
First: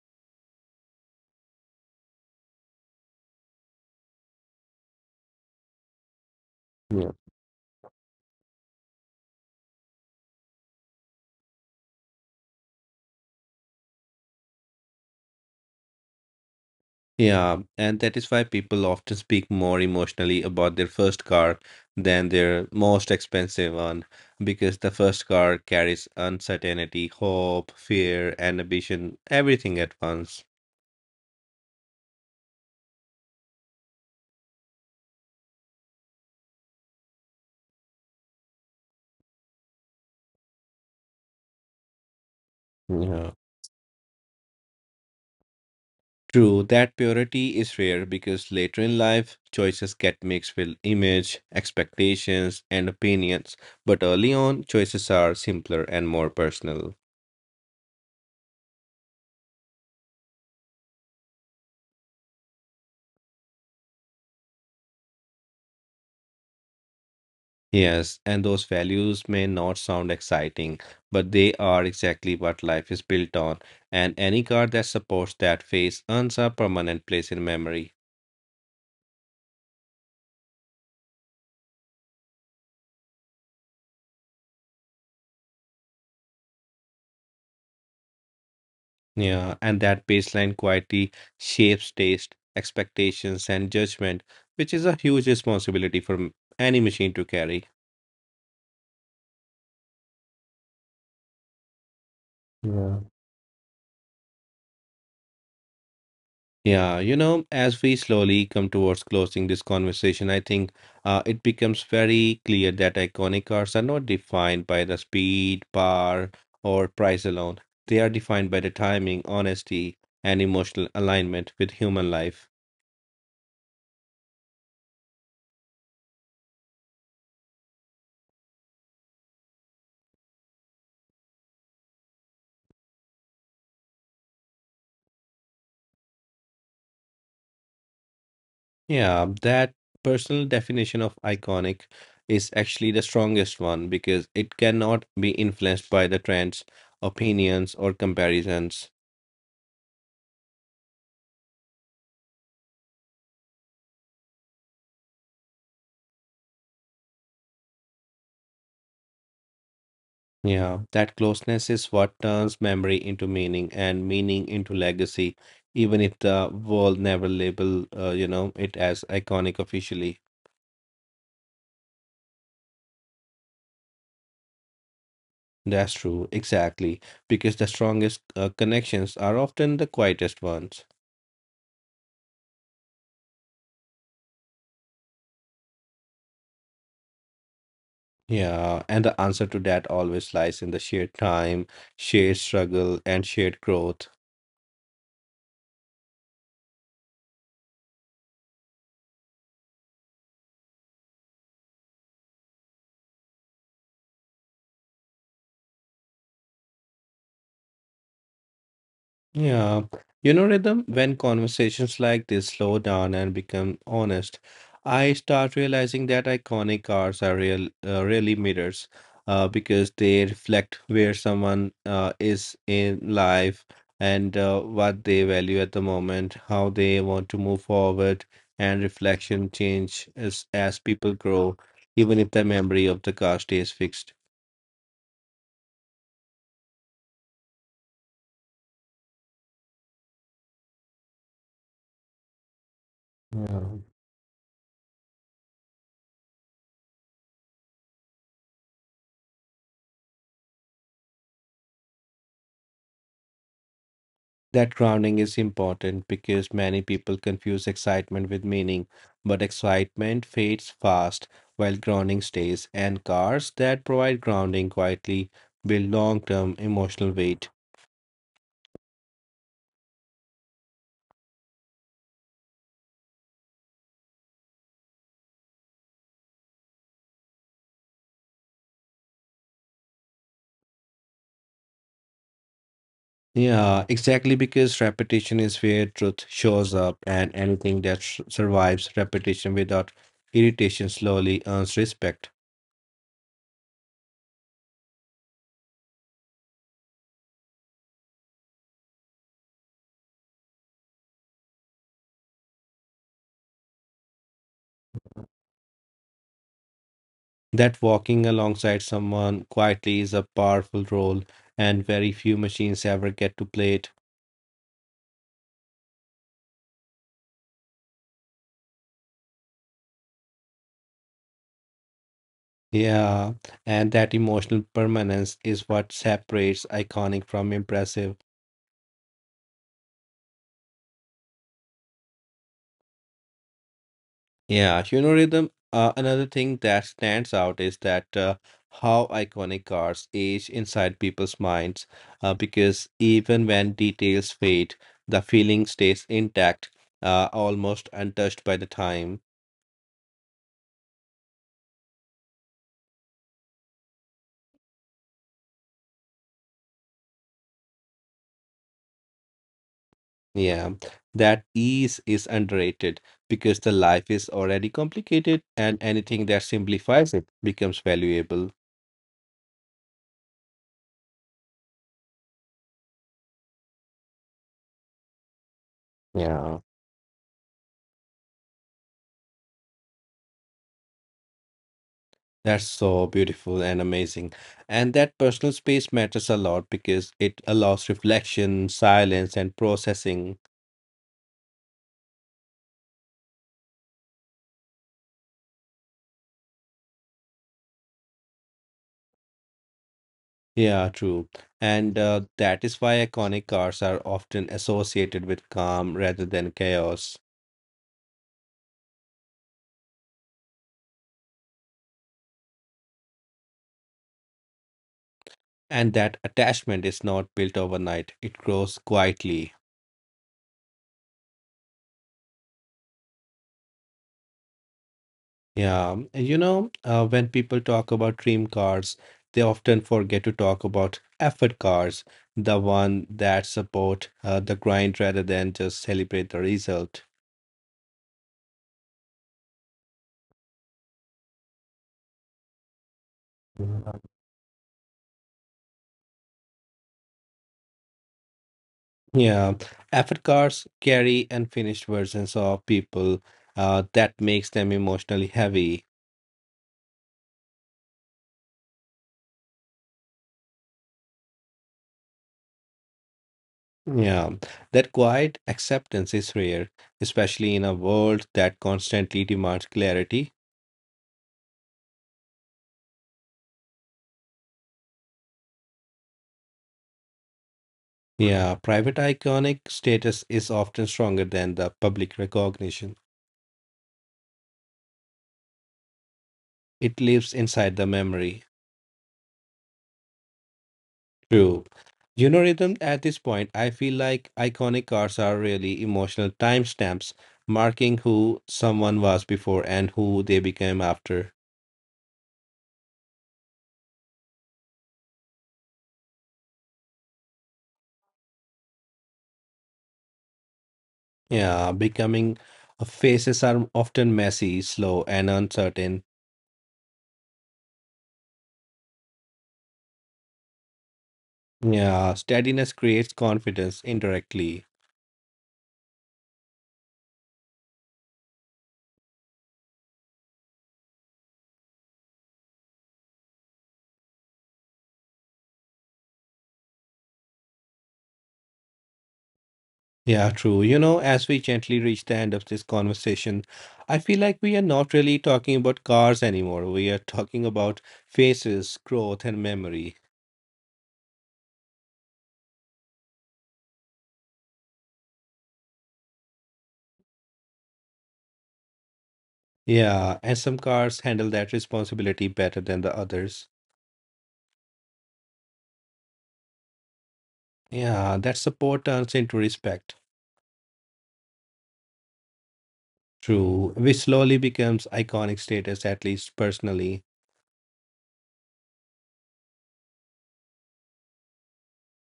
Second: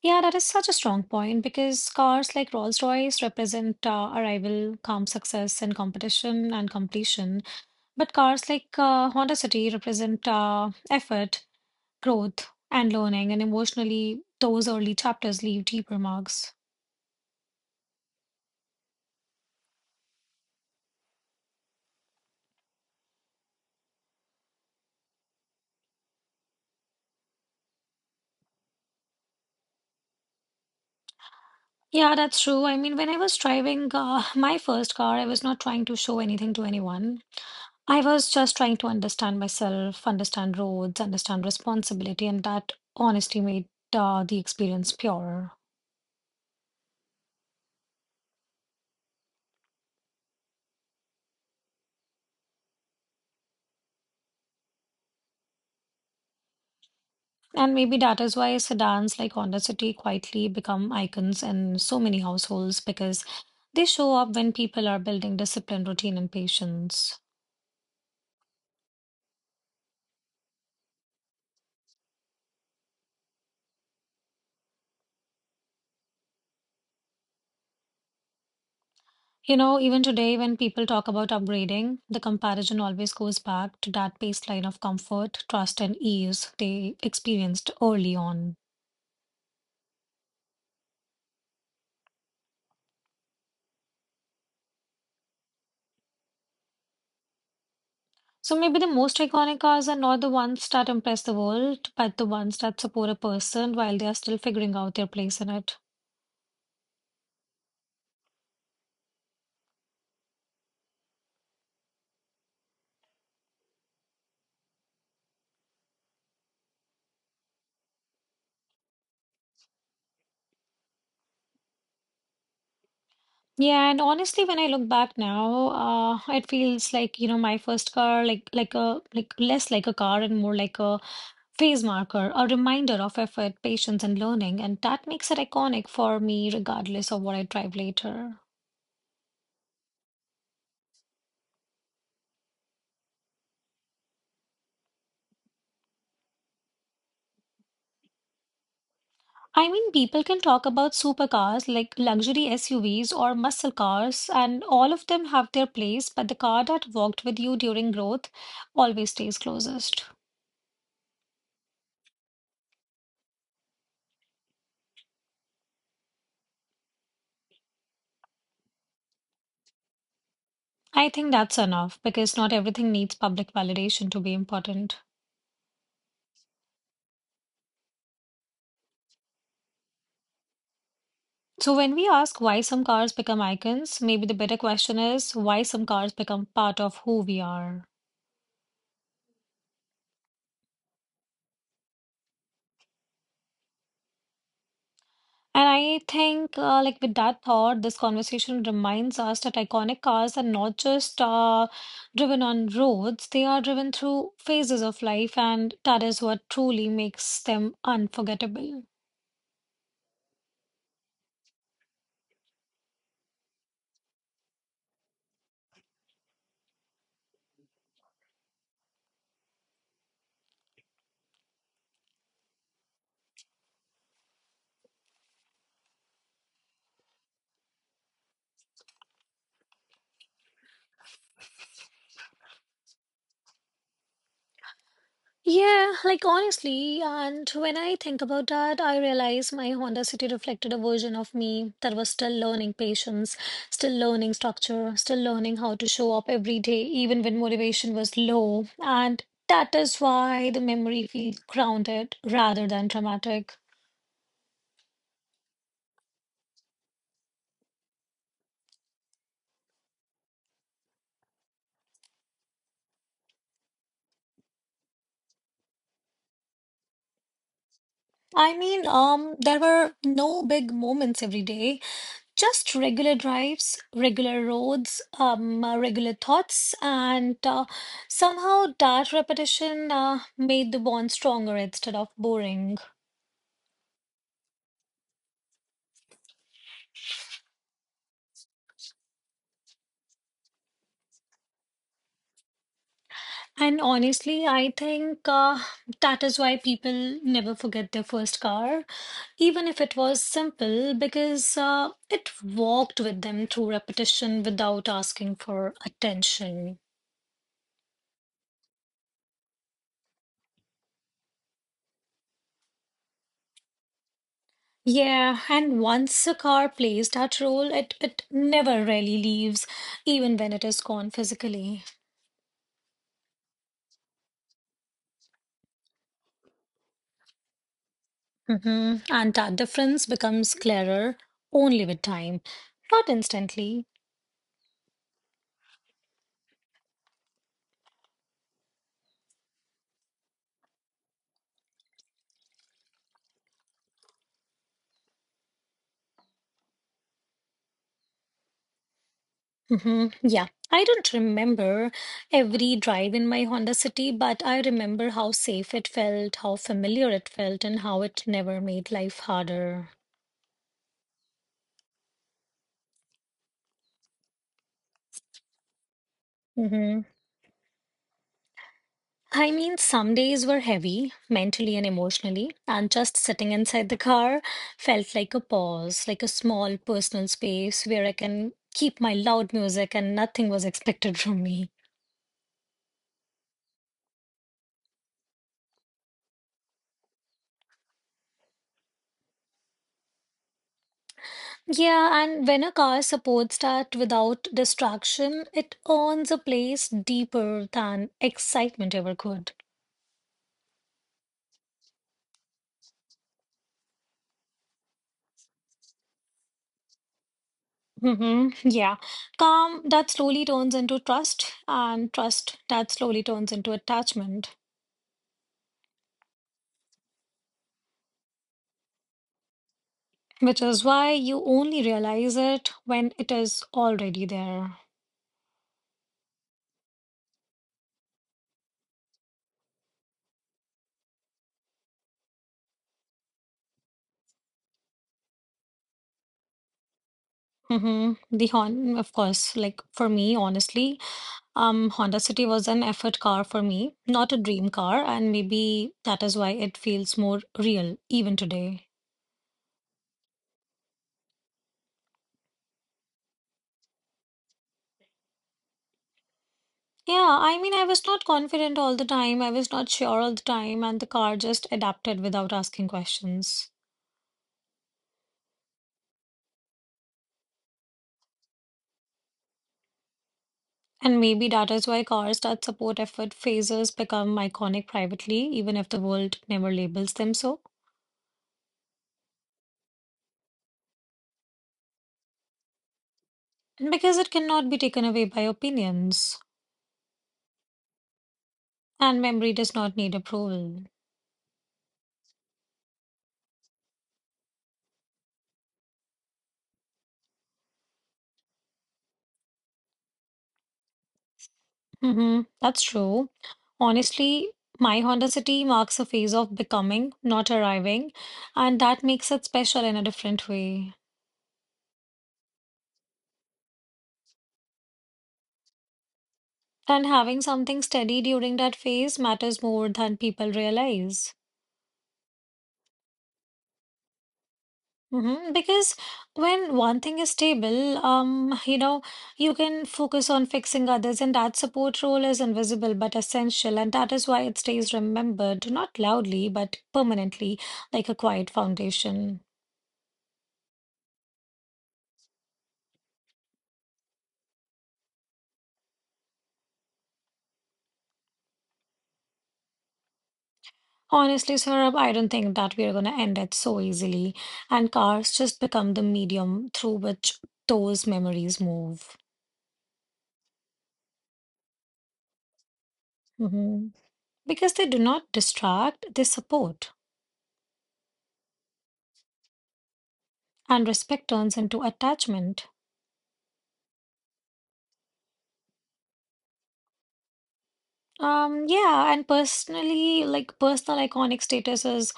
Yeah, that is such a strong point because cars like Rolls-Royce represent arrival, calm success, and competition and completion. But cars like Honda City represent effort, growth, and learning, and emotionally, those early chapters leave deeper marks.
Yeah, and that is why people often speak more emotionally about their first car than their most expensive one, because the first car carries uncertainty, hope, fear, and ambition, everything at once.
Yeah, that's true. I mean, when I was driving my first car, I was not trying to show anything to anyone. I was just trying to understand myself, understand roads, understand responsibility, and that
Yeah.
honesty made the experience pure.
True, that purity is rare because later in life, choices get mixed with image, expectations, and opinions, but early on, choices are simpler and more personal.
And maybe that is why sedans like Honda City quietly become icons in so many households because they show up when people are building discipline, routine, and patience.
Yes, and those values may not sound exciting, but they are exactly what life is built on, and any card that supports that phase earns a permanent place in memory.
You know, even today, when people talk about upgrading, the comparison always goes back to that baseline of comfort, trust, and ease they experienced early on.
Yeah, and that baseline quality shapes taste, expectations, and judgment, which is a huge responsibility for any machine to carry.
So maybe the most iconic cars are not the ones that impress the world, but the ones that
Yeah.
support a person while they are still figuring out their place in it.
Yeah, you know, as we slowly come towards closing this conversation, I think it becomes very clear that iconic cars are not defined by the speed, power, or price alone. They are defined by the timing, honesty, and emotional alignment with human life.
Yeah, and honestly, when I look back now, it feels like, you know, my first car, like less like a car and more like a phase marker, a reminder of effort, patience, and learning, and that makes it iconic for me regardless of what I drive later.
Yeah, that personal definition of iconic is actually the strongest one because it cannot be influenced by the trends, opinions, or comparisons.
I mean, people can talk about supercars like luxury SUVs or muscle cars, and all of them have their place, but the car that walked with you during growth always stays closest.
Yeah, that closeness is what turns memory into meaning and meaning into legacy, even if the world never label, you know, it as iconic officially.
I think that's enough because not everything needs public validation to be important.
That's true, exactly, because the strongest connections are often the quietest ones.
So, when we ask why some cars become icons, maybe the better question is why some cars become part of who we are.
Yeah, and the answer to that always lies in the shared time, shared struggle, and shared growth.
And I think, like with that thought, this conversation reminds us that iconic cars are not just driven on roads, they are driven through phases of life, and that is what truly makes them unforgettable.
Yeah. You know, Rhythm, when conversations like this slow down and become honest, I start realizing that iconic cars are really mirrors because they reflect where someone is in life and what they value at the moment, how they want to move forward, and reflection change as people grow, even if the memory of the car stays fixed.
Yeah, like honestly, and when I think about that, I realize my Honda City reflected a version of me that was still learning patience,
Yeah.
still learning structure, still learning how to show up every day, even when motivation was low. And that is why the memory feels grounded rather than dramatic.
That grounding is important because many people confuse excitement with meaning, but excitement fades fast while grounding stays, and cars that provide grounding quietly build long term emotional weight.
I mean, there were no big moments every day. Just regular drives, regular roads, regular thoughts, and somehow that repetition made the bond stronger instead of boring.
Yeah, exactly because repetition is where truth shows up, and anything that survives repetition without irritation slowly earns respect.
And honestly, I think that is why people never forget their first car, even if it was simple, because it walked with them through repetition without asking for attention.
That walking alongside someone quietly is a powerful role, and very few machines ever get to play it.
Yeah, and once a car plays that role, it never really leaves, even when it is gone physically.
Yeah, and that emotional permanence is what separates iconic from impressive.
Hmm. And that difference becomes clearer only with time, not instantly.
Yeah, you know, Rhythm, another thing that stands out is that how iconic cars age inside people's minds, because even when details fade, the feeling stays intact, almost untouched by the time.
Hmm. Yeah, I don't remember every drive in my Honda City, but I remember how safe it felt, how familiar it felt, and how it never made life harder.
Yeah, that ease is underrated because the life is already complicated, and anything that
Mhm.
simplifies it becomes valuable.
I mean, some days were heavy, mentally and emotionally, and just sitting inside the car felt like a pause, like a
Yeah.
small personal space where I can keep my loud music and nothing was expected from me.
That's so beautiful and amazing. And that personal space matters a lot because it allows reflection, silence, and processing.
Yeah, and when a car supports that without distraction, it earns a place deeper than excitement ever could.
Yeah, true. And that is why iconic cars are often associated with calm rather than chaos.
Hmm. Yeah. Calm that slowly turns into trust, and trust that slowly turns into attachment.
And that attachment is not built overnight, it grows quietly.
Which is why you only realize it when it is already there.
When people talk about dream cars, they often forget to talk about effort cars, the one that support the grind rather than just celebrate the result.
The Hon, of course, like for me, honestly, Honda City was an effort car for me,
Mhm.
not a dream car, and maybe that is why it feels more real even today.
Yeah, effort cars carry unfinished versions of people that makes them emotionally heavy.
Yeah, I mean, I was not confident all the time. I was not sure all the time, and the car just adapted without asking questions.
Yeah, that quiet acceptance is rare, especially in a world that constantly demands clarity.
And maybe that is why cars that support effort phases become iconic privately, even if the world never labels them so.
Yeah, private iconic status is often stronger than the public recognition.
And because it cannot be taken away by opinions,
It lives inside the memory.
and memory does not need approval.
True. You know, Rhythm, at this point, I feel like iconic cars are really emotional timestamps marking who someone was before and who they became after.
That's true. Honestly, my Honda City marks a phase of becoming, not arriving, and that makes it special in a different way.
Yeah, becoming faces are often messy, slow, and uncertain.
And having something steady during that phase matters more than people realize.
Yeah, steadiness creates confidence indirectly.
Because when one thing is stable, you can focus on fixing others, and that support role is invisible but essential, and that is why it stays remembered, not loudly, but permanently, like a quiet foundation.
Yeah, true. You know, as we gently reach the end of this conversation, I feel like we are not really talking about cars anymore. We are talking about faces, growth, and memory.
Honestly, Saurabh, I don't think that we are going to end it so easily, and cars just become the medium through which those memories move.
Yeah, and some cars handle that responsibility better than the others.
hmm Because they do not distract, they support,
Yeah, that support turns into respect.
and respect turns into attachment.
True, which slowly becomes iconic status, at least personally.
Yeah, and personally, like personal iconic status is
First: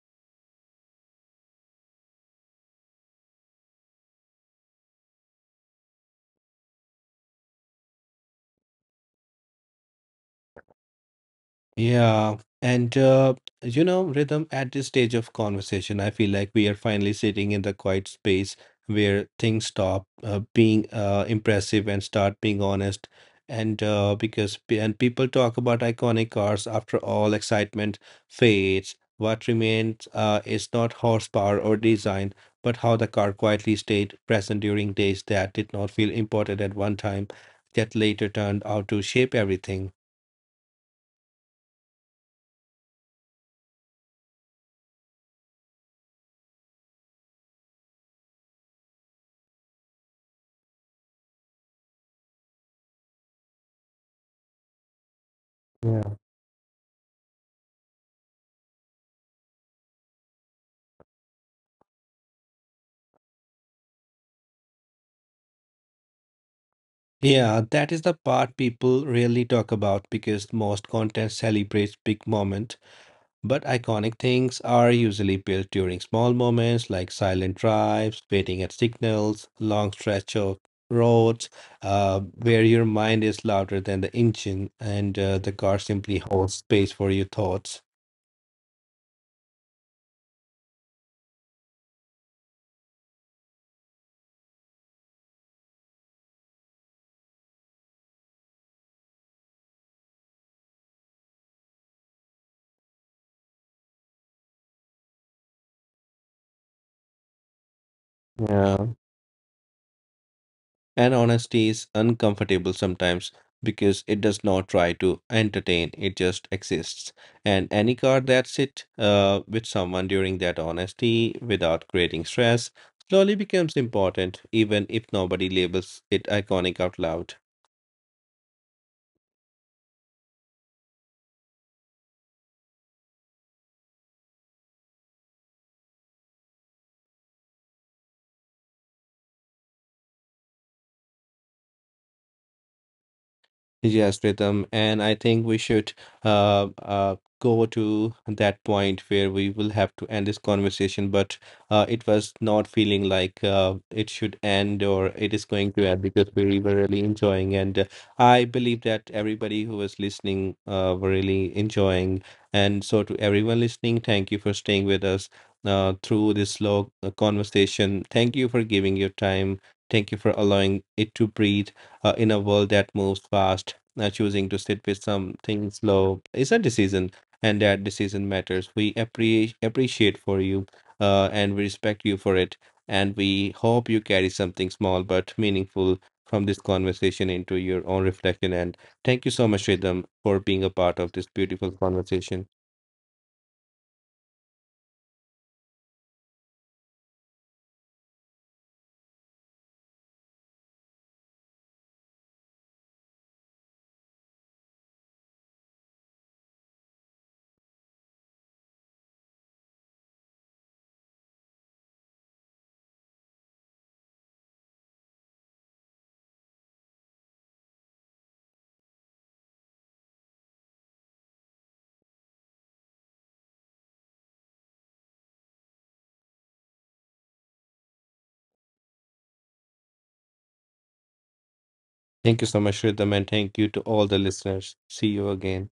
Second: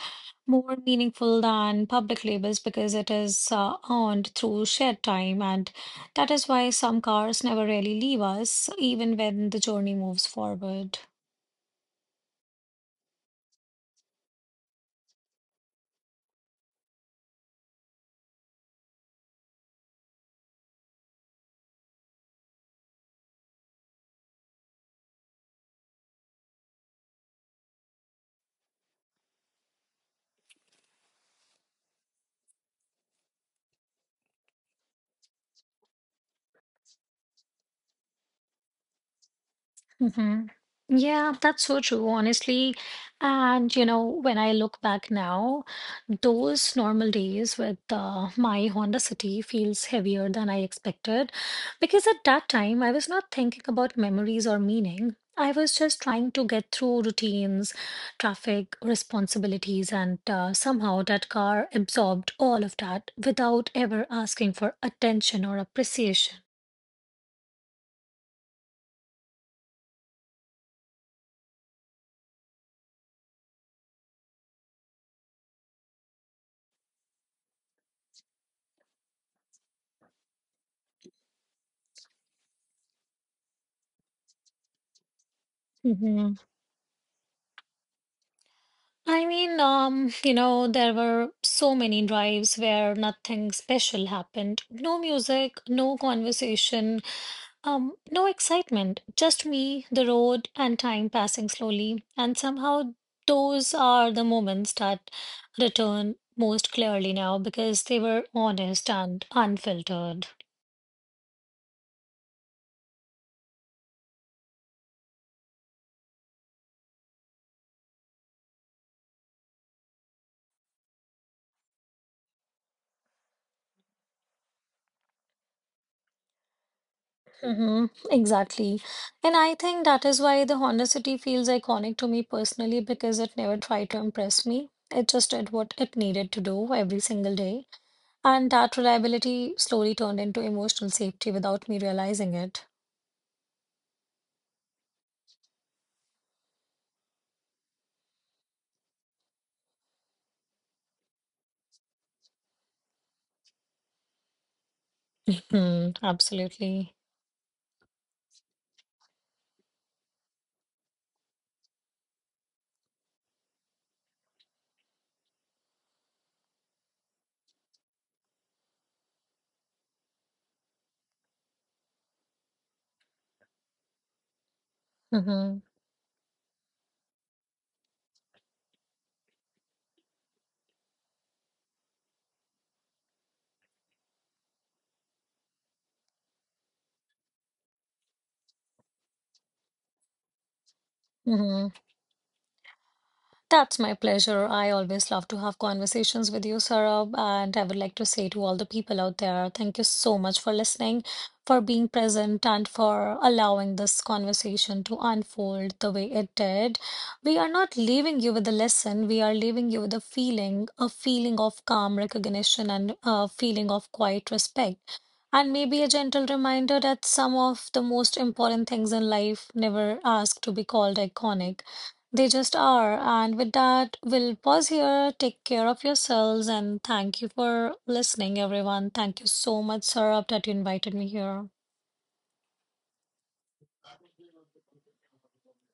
more meaningful than public labels because it is earned through shared time, and that is why some cars never really leave us, even when the journey moves forward.
Yeah, and uh, Rhythm, at this stage of conversation, I feel like we are finally sitting in the quiet space where things stop being impressive and start being honest. And people talk about iconic cars, after all, excitement fades. What remains is not horsepower or design, but how the car quietly stayed present during days that did not feel important at one time, yet later turned out to shape everything.
hmm Yeah, that's so true, honestly. And, you know, when I look back now, those normal days with my Honda City feels heavier than I expected because at that time I was not thinking about memories or meaning. I was just trying to get through routines, traffic, responsibilities, and somehow that car absorbed all of that without ever asking for attention or appreciation.
Yeah, that is the part people rarely talk about because most content celebrates big moments, but iconic things are usually built during small moments like silent drives, waiting at signals, long stretch of roads, where your mind is louder than the engine and the car simply
Mm-hmm.
holds space for your thoughts.
I mean, there were so many drives where nothing special happened. No music, no conversation, no excitement. Just me, the road, and time passing slowly. And somehow those are the moments that return most clearly now because they were honest
Yeah.
and unfiltered.
And honesty is uncomfortable sometimes because it does not try to entertain, it just exists. And any card that sits with someone during that honesty without creating stress slowly becomes important, even if nobody labels it iconic out loud.
Mm-hmm, exactly. And I think that is why the Honda City feels iconic to me personally because it never tried to impress me. It just did what it needed to do every single day. And that reliability slowly turned into emotional safety without me realizing it.
Yes, Pritam, and I think we should go to that point where we will have to end this conversation. But it was not feeling like it should end or it is going to
Hmm,
end because we were
absolutely.
really enjoying. And I believe that everybody who was listening were really enjoying. And so, to everyone listening, thank you for staying with us through this slow conversation. Thank you for giving your time. Thank you for allowing it to breathe in a world that moves fast, choosing to sit with
Mm-hmm,
something slow is a decision, and that decision matters. We appreciate for you, and we respect you for it, and we hope you carry something small but meaningful from this conversation into your own reflection. And thank you so much, Rhythm, for being a part of this
mm-hmm.
beautiful conversation.
That's my pleasure. I always love to have conversations with you, Saurabh, and I would like to say to all the people out there, thank you so much for listening, for being present, and for allowing this conversation to unfold the way it did. We are not leaving you with a lesson, we are leaving you with a feeling of calm recognition and a feeling of quiet respect. And maybe a gentle reminder that some of the most important things in life never ask to be called iconic. They just are. And with that, we'll pause here. Take care of yourselves and thank you for listening, everyone. Thank you so much, Saurabh, that you invited me here.
Thank you so much, Rhythm, and thank you to all the listeners. See you again.